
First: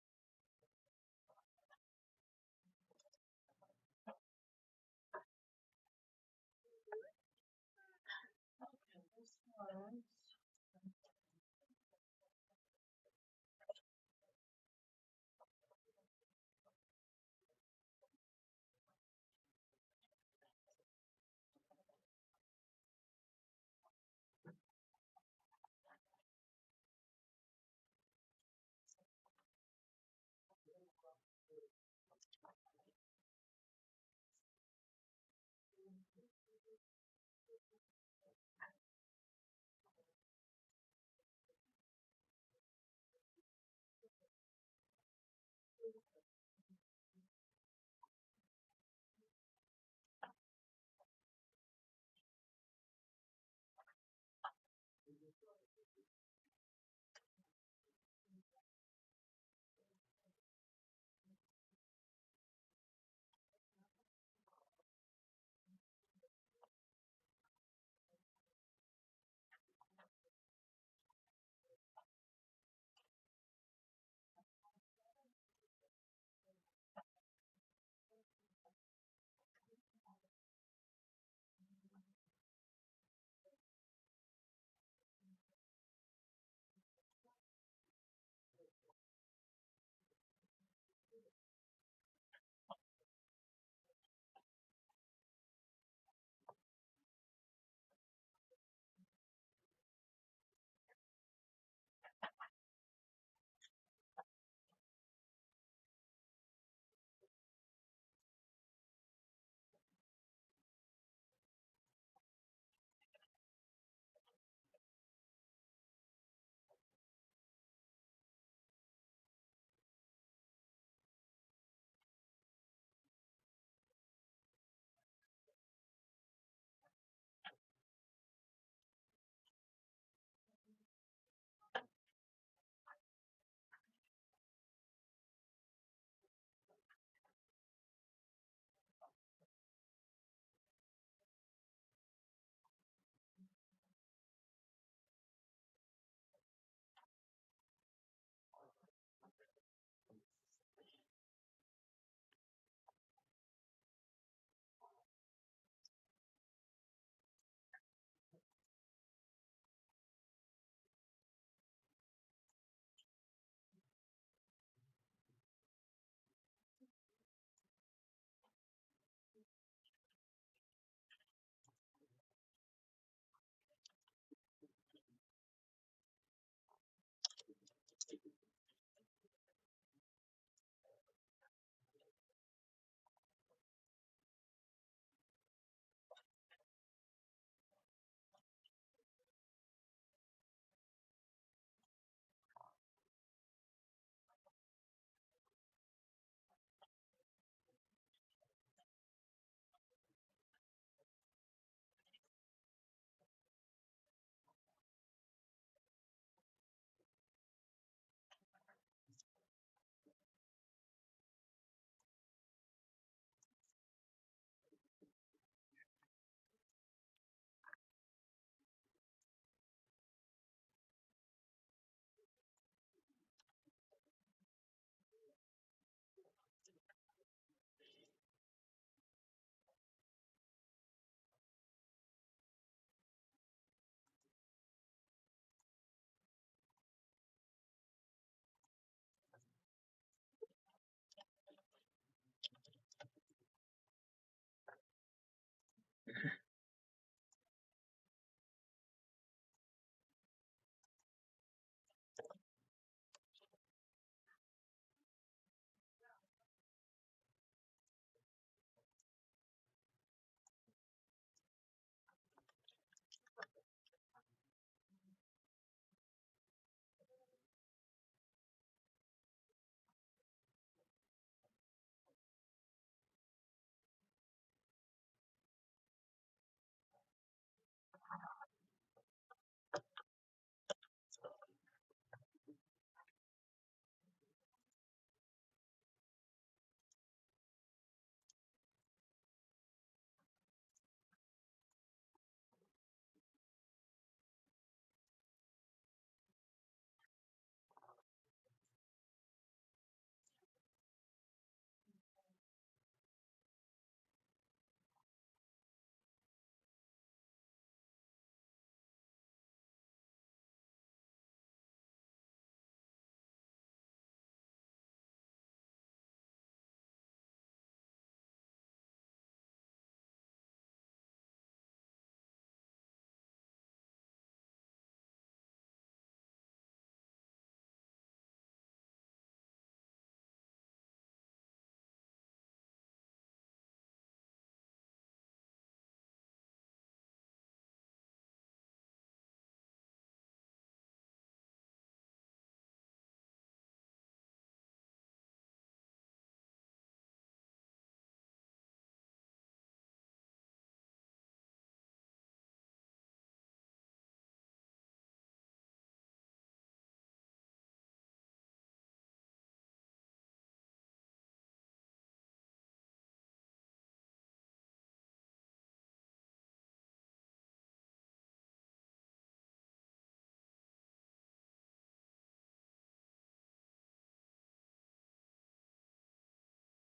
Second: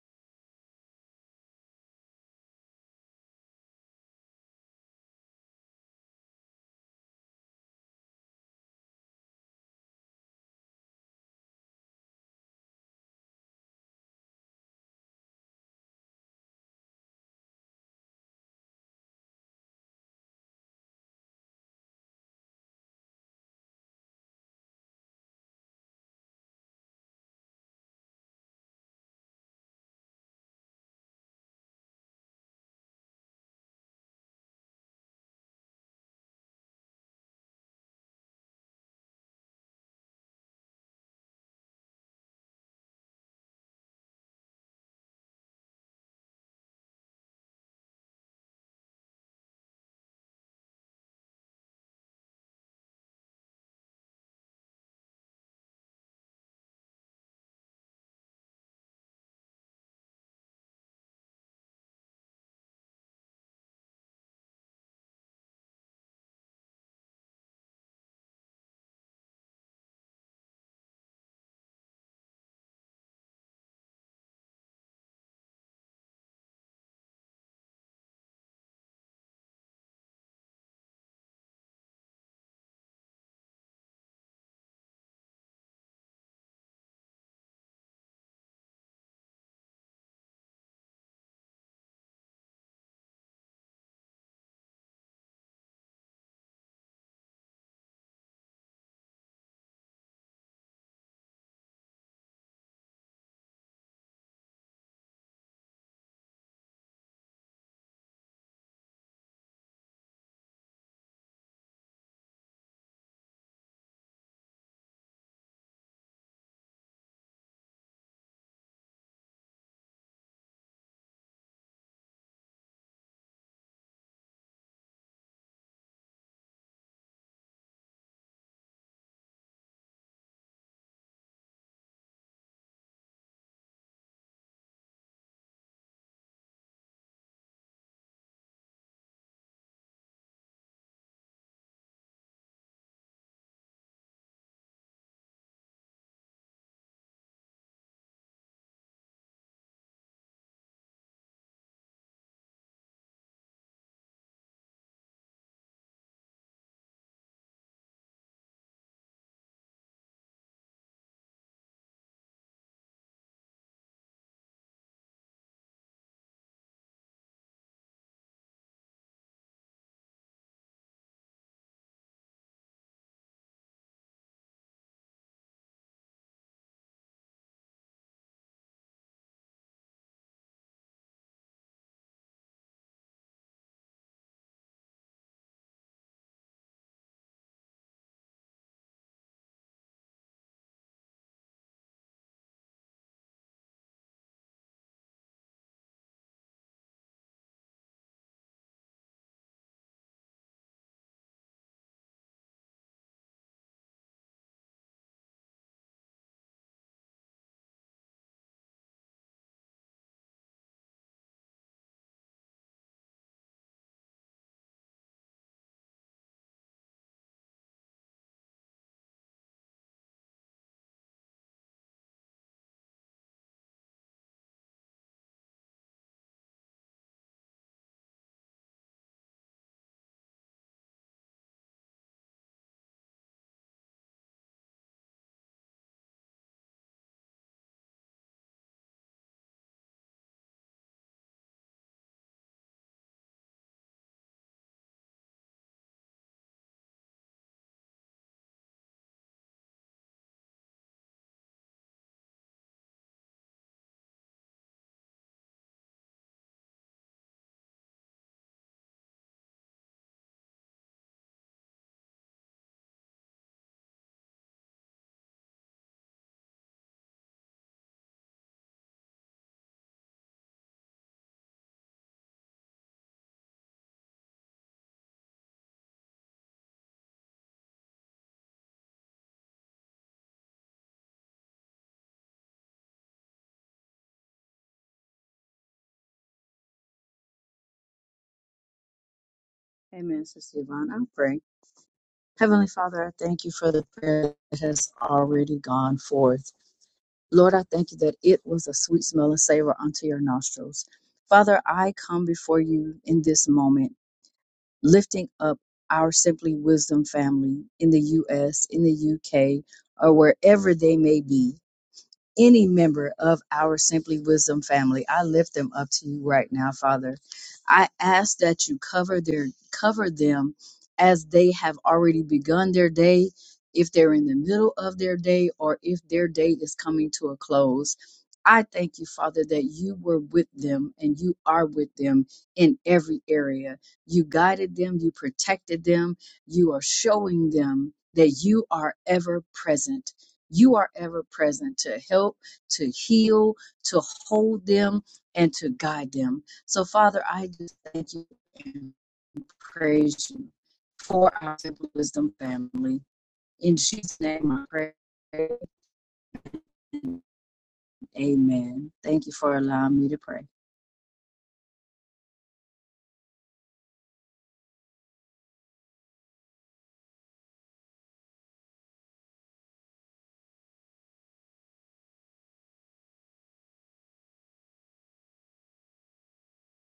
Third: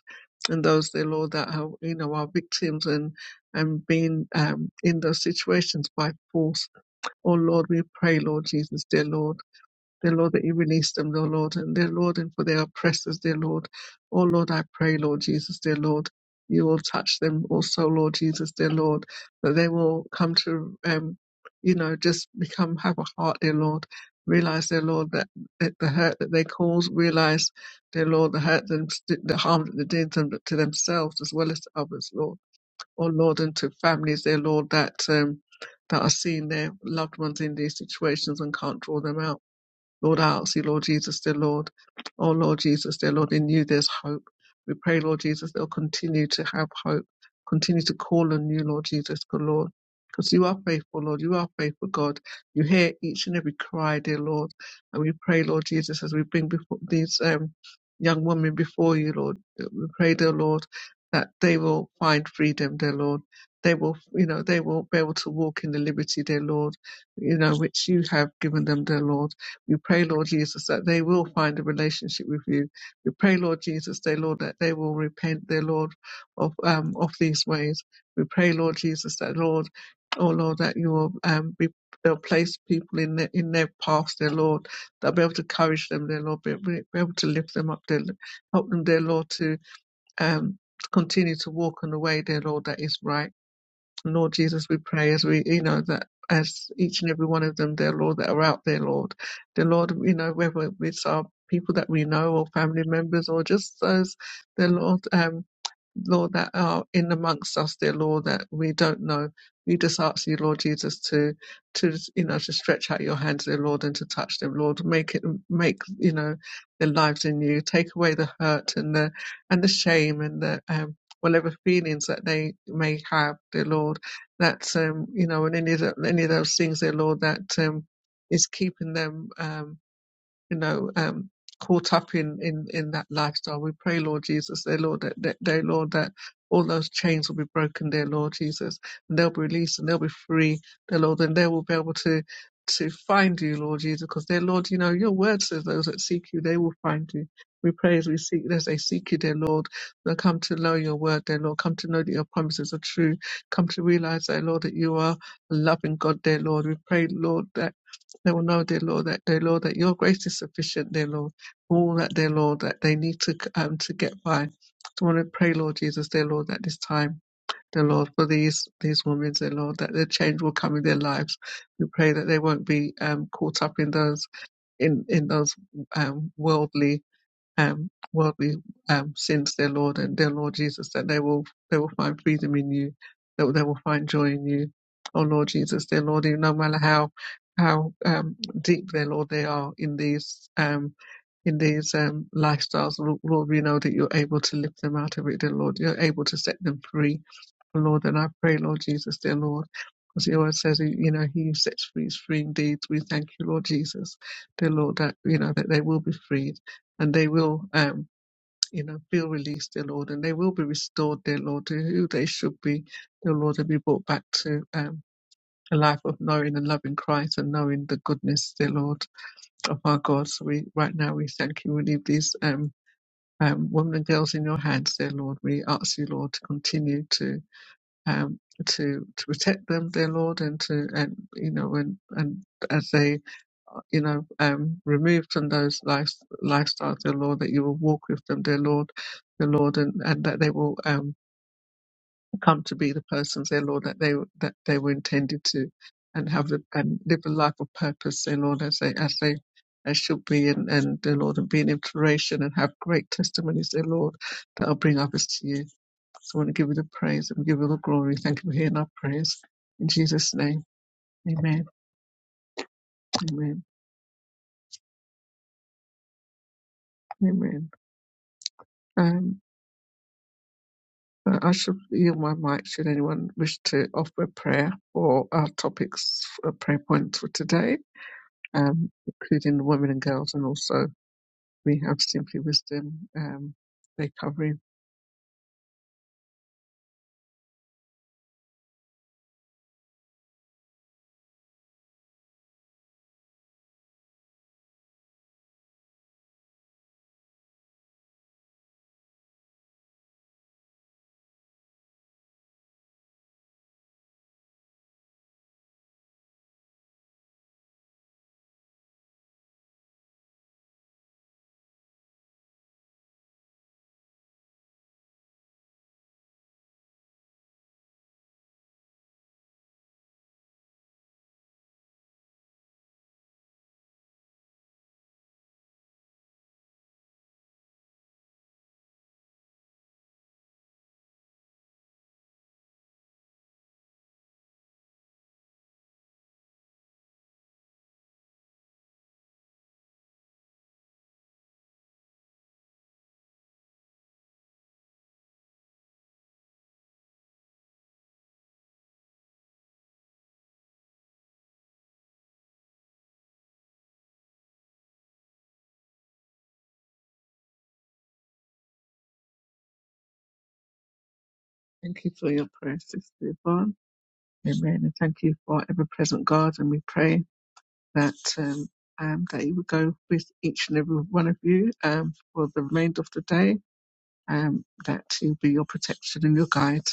S1: And those, dear Lord, that are, you know, are victims and, and being um, in those situations by force O Lord, we pray, Lord Jesus, dear Lord, dear Lord, that you release them, dear Lord, and dear Lord, and for their oppressors, dear Lord. O Lord, I pray, Lord Jesus, dear Lord, you will touch them also, Lord Jesus, dear Lord, that they will come to, um, you know, just become, have a heart, dear Lord. Realize, dear Lord, that, that the hurt that they cause, realize, dear Lord, the hurt, them, the harm that they did them, to themselves as well as to others, Lord oh Lord, and to families there, Lord, that um, that are seeing their loved ones in these situations and can't draw them out. Lord, I ask you, Lord Jesus, dear Lord. Oh, Lord Jesus, dear Lord, in you there's hope. We pray, Lord Jesus, they'll continue to have hope. Continue to call on you, Lord Jesus, good Lord. Because you are faithful, Lord. You are faithful, God. You hear each and every cry, dear Lord. And we pray, Lord Jesus, as we bring before these um, young women before you, Lord. We pray, dear Lord, that they will find freedom, dear Lord. They will, you know, they will be able to walk in the liberty, dear Lord, you know, which you have given them, dear Lord. We pray, Lord Jesus, that they will find a relationship with you. We pray, Lord Jesus, dear Lord, that they will repent, dear Lord, of um, of these ways. We pray, Lord Jesus, that Lord, oh Lord, that you will um, be They'll place people in their, in their paths, dear Lord. They'll be able to encourage them, dear Lord. Be, be able to lift them up, dear, help them, dear Lord, to um, continue to walk in the way, dear Lord, that is right Lord Jesus, we pray as we, you know, that as each and every one of them, dear Lord, that are out there, Lord, dear Lord, you know, whether it's our people that we know or family members or just those, dear Lord, um, Lord, that are in amongst us, dear Lord, that we don't know. We just ask you, Lord Jesus, to to you know to stretch out your hands, dear Lord, and to touch them, Lord. Make it make you know their lives in you. Take away the hurt and the and the shame and the um, whatever feelings that they may have, dear Lord. That um, you know, and any of the, any of those things, dear Lord, that um, is keeping them. Um, you know, um, caught up in, in, in that lifestyle. We pray, Lord Jesus, dear Lord, that, that, dear Lord, that all those chains will be broken, dear Lord Jesus, and they'll be released and they'll be free, dear Lord, and they will be able to, to find you, Lord Jesus, because dear Lord, you know, your word says those that seek you, they will find you. We pray as we seek, as they seek you, dear Lord. They'll come to know your word, dear Lord. Come to know that your promises are true. Come to realize, dear Lord, that you are a loving God, dear Lord. We pray, Lord, that they will know, dear Lord, that dear Lord, that Your grace is sufficient, dear Lord, all that, dear Lord, that they need to um to get by. So I want to pray, Lord Jesus, dear Lord, that this time, dear Lord, for these these women, dear Lord, that the change will come in their lives. We pray that they won't be um caught up in those in in those um worldly um, worldly um, sins, dear Lord, and dear Lord Jesus, that they will they will find freedom in you, that they will find joy in you. Oh Lord Jesus, dear Lord, you- no matter how how um, deep, dear Lord, they are in these um, in these um, lifestyles, Lord, we know that you're able to lift them out of it, dear Lord. You're able to set them free Lord, and I pray, Lord Jesus, dear Lord, because your word says, you know, he who sets free is free indeed. We thank you, Lord Jesus, dear Lord, that, you know, that they will be freed and they will, um, you know, feel released, dear Lord, and they will be restored, dear Lord, to who they should be, dear Lord, and be brought back to, um, a life of knowing and loving Christ and knowing the goodness, dear Lord, of our God. So we, right now, we thank you. We leave these, um, um, women and girls in your hands, dear Lord. We ask you, Lord, to continue to um, to to protect them, dear Lord, and to and you know and and as they you know um, remove from those life, lifestyles, dear Lord, that you will walk with them, dear Lord, dear Lord, and and that they will um, come to be the persons, dear Lord, that they that they were intended to, and have the, and live a life of purpose, dear Lord, as they as they. As should be, and, and dear Lord, and be an inspiration and have great testimonies, dear Lord, that will bring others to you. So I want to give you the praise and give you the glory. Thank you for hearing our prayers. In Jesus' name, amen, amen, amen. Um, uh, I should yield my mic should anyone wish to offer a prayer for our topics, uh, prayer points for today, um, including the women and girls, and also we have Simply Wisdom, um, they covering.
S3: Amen, Sister Yvonne. I'm praying. Heavenly Father, I thank you for the prayer that has already gone forth. Lord, I thank you that it was a sweet smell and savor unto your nostrils. Father, I come before you in this moment, lifting up our Simply Wisdom family in the U.S., in the U.K., or wherever they may be any member of our Simply Wisdom family. I lift them up to you right now, Father. I ask that you cover their cover them as they have already begun their day, if they're in the middle of their day or if their day is coming to a close. I thank you, Father, that you were with them and you are with them in every area. You guided them, you protected them, you are showing them that you are ever present you are ever present to help, to heal, to hold them, and to guide them. So, Father, I just thank you and praise you for our Simple Wisdom family. In Jesus' name I pray. Amen. Thank you for allowing me to pray.
S1: Thank you for your prayers, Sister Yvonne. Amen. And thank you for ever present God. And we pray that um, um, that He would go with each and every one of you um, for the remainder of the day. Um, that He'll be your protection and your guide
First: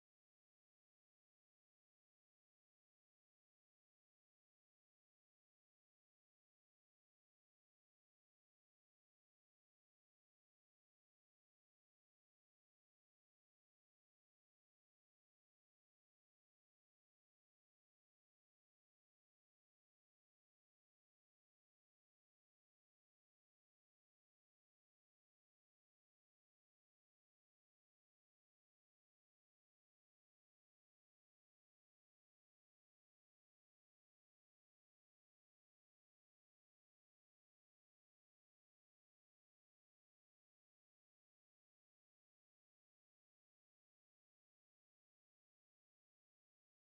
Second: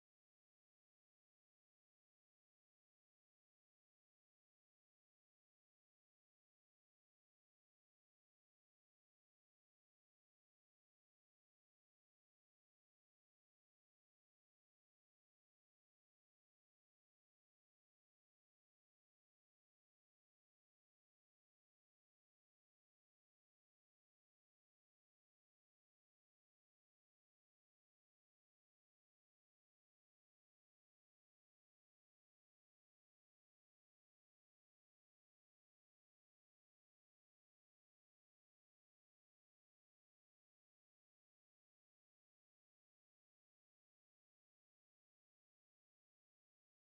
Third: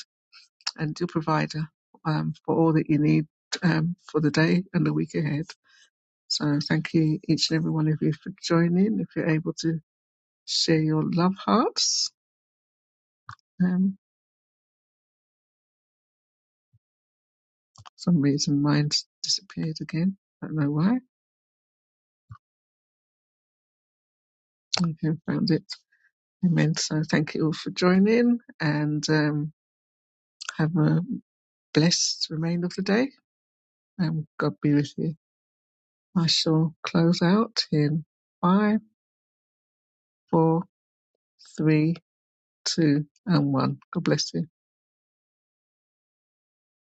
S1: and your provider um, for all that you need um, for the day and the week ahead. So thank you, each and every one of you, for joining. If you're able to share your love hearts. Um, for some reason mine's disappeared again. I don't know why. Okay, found it. Amen. So thank you all for joining and um, have a blessed remainder of the day and God be with you. I shall close out in five, four, three, two, and one. God bless you.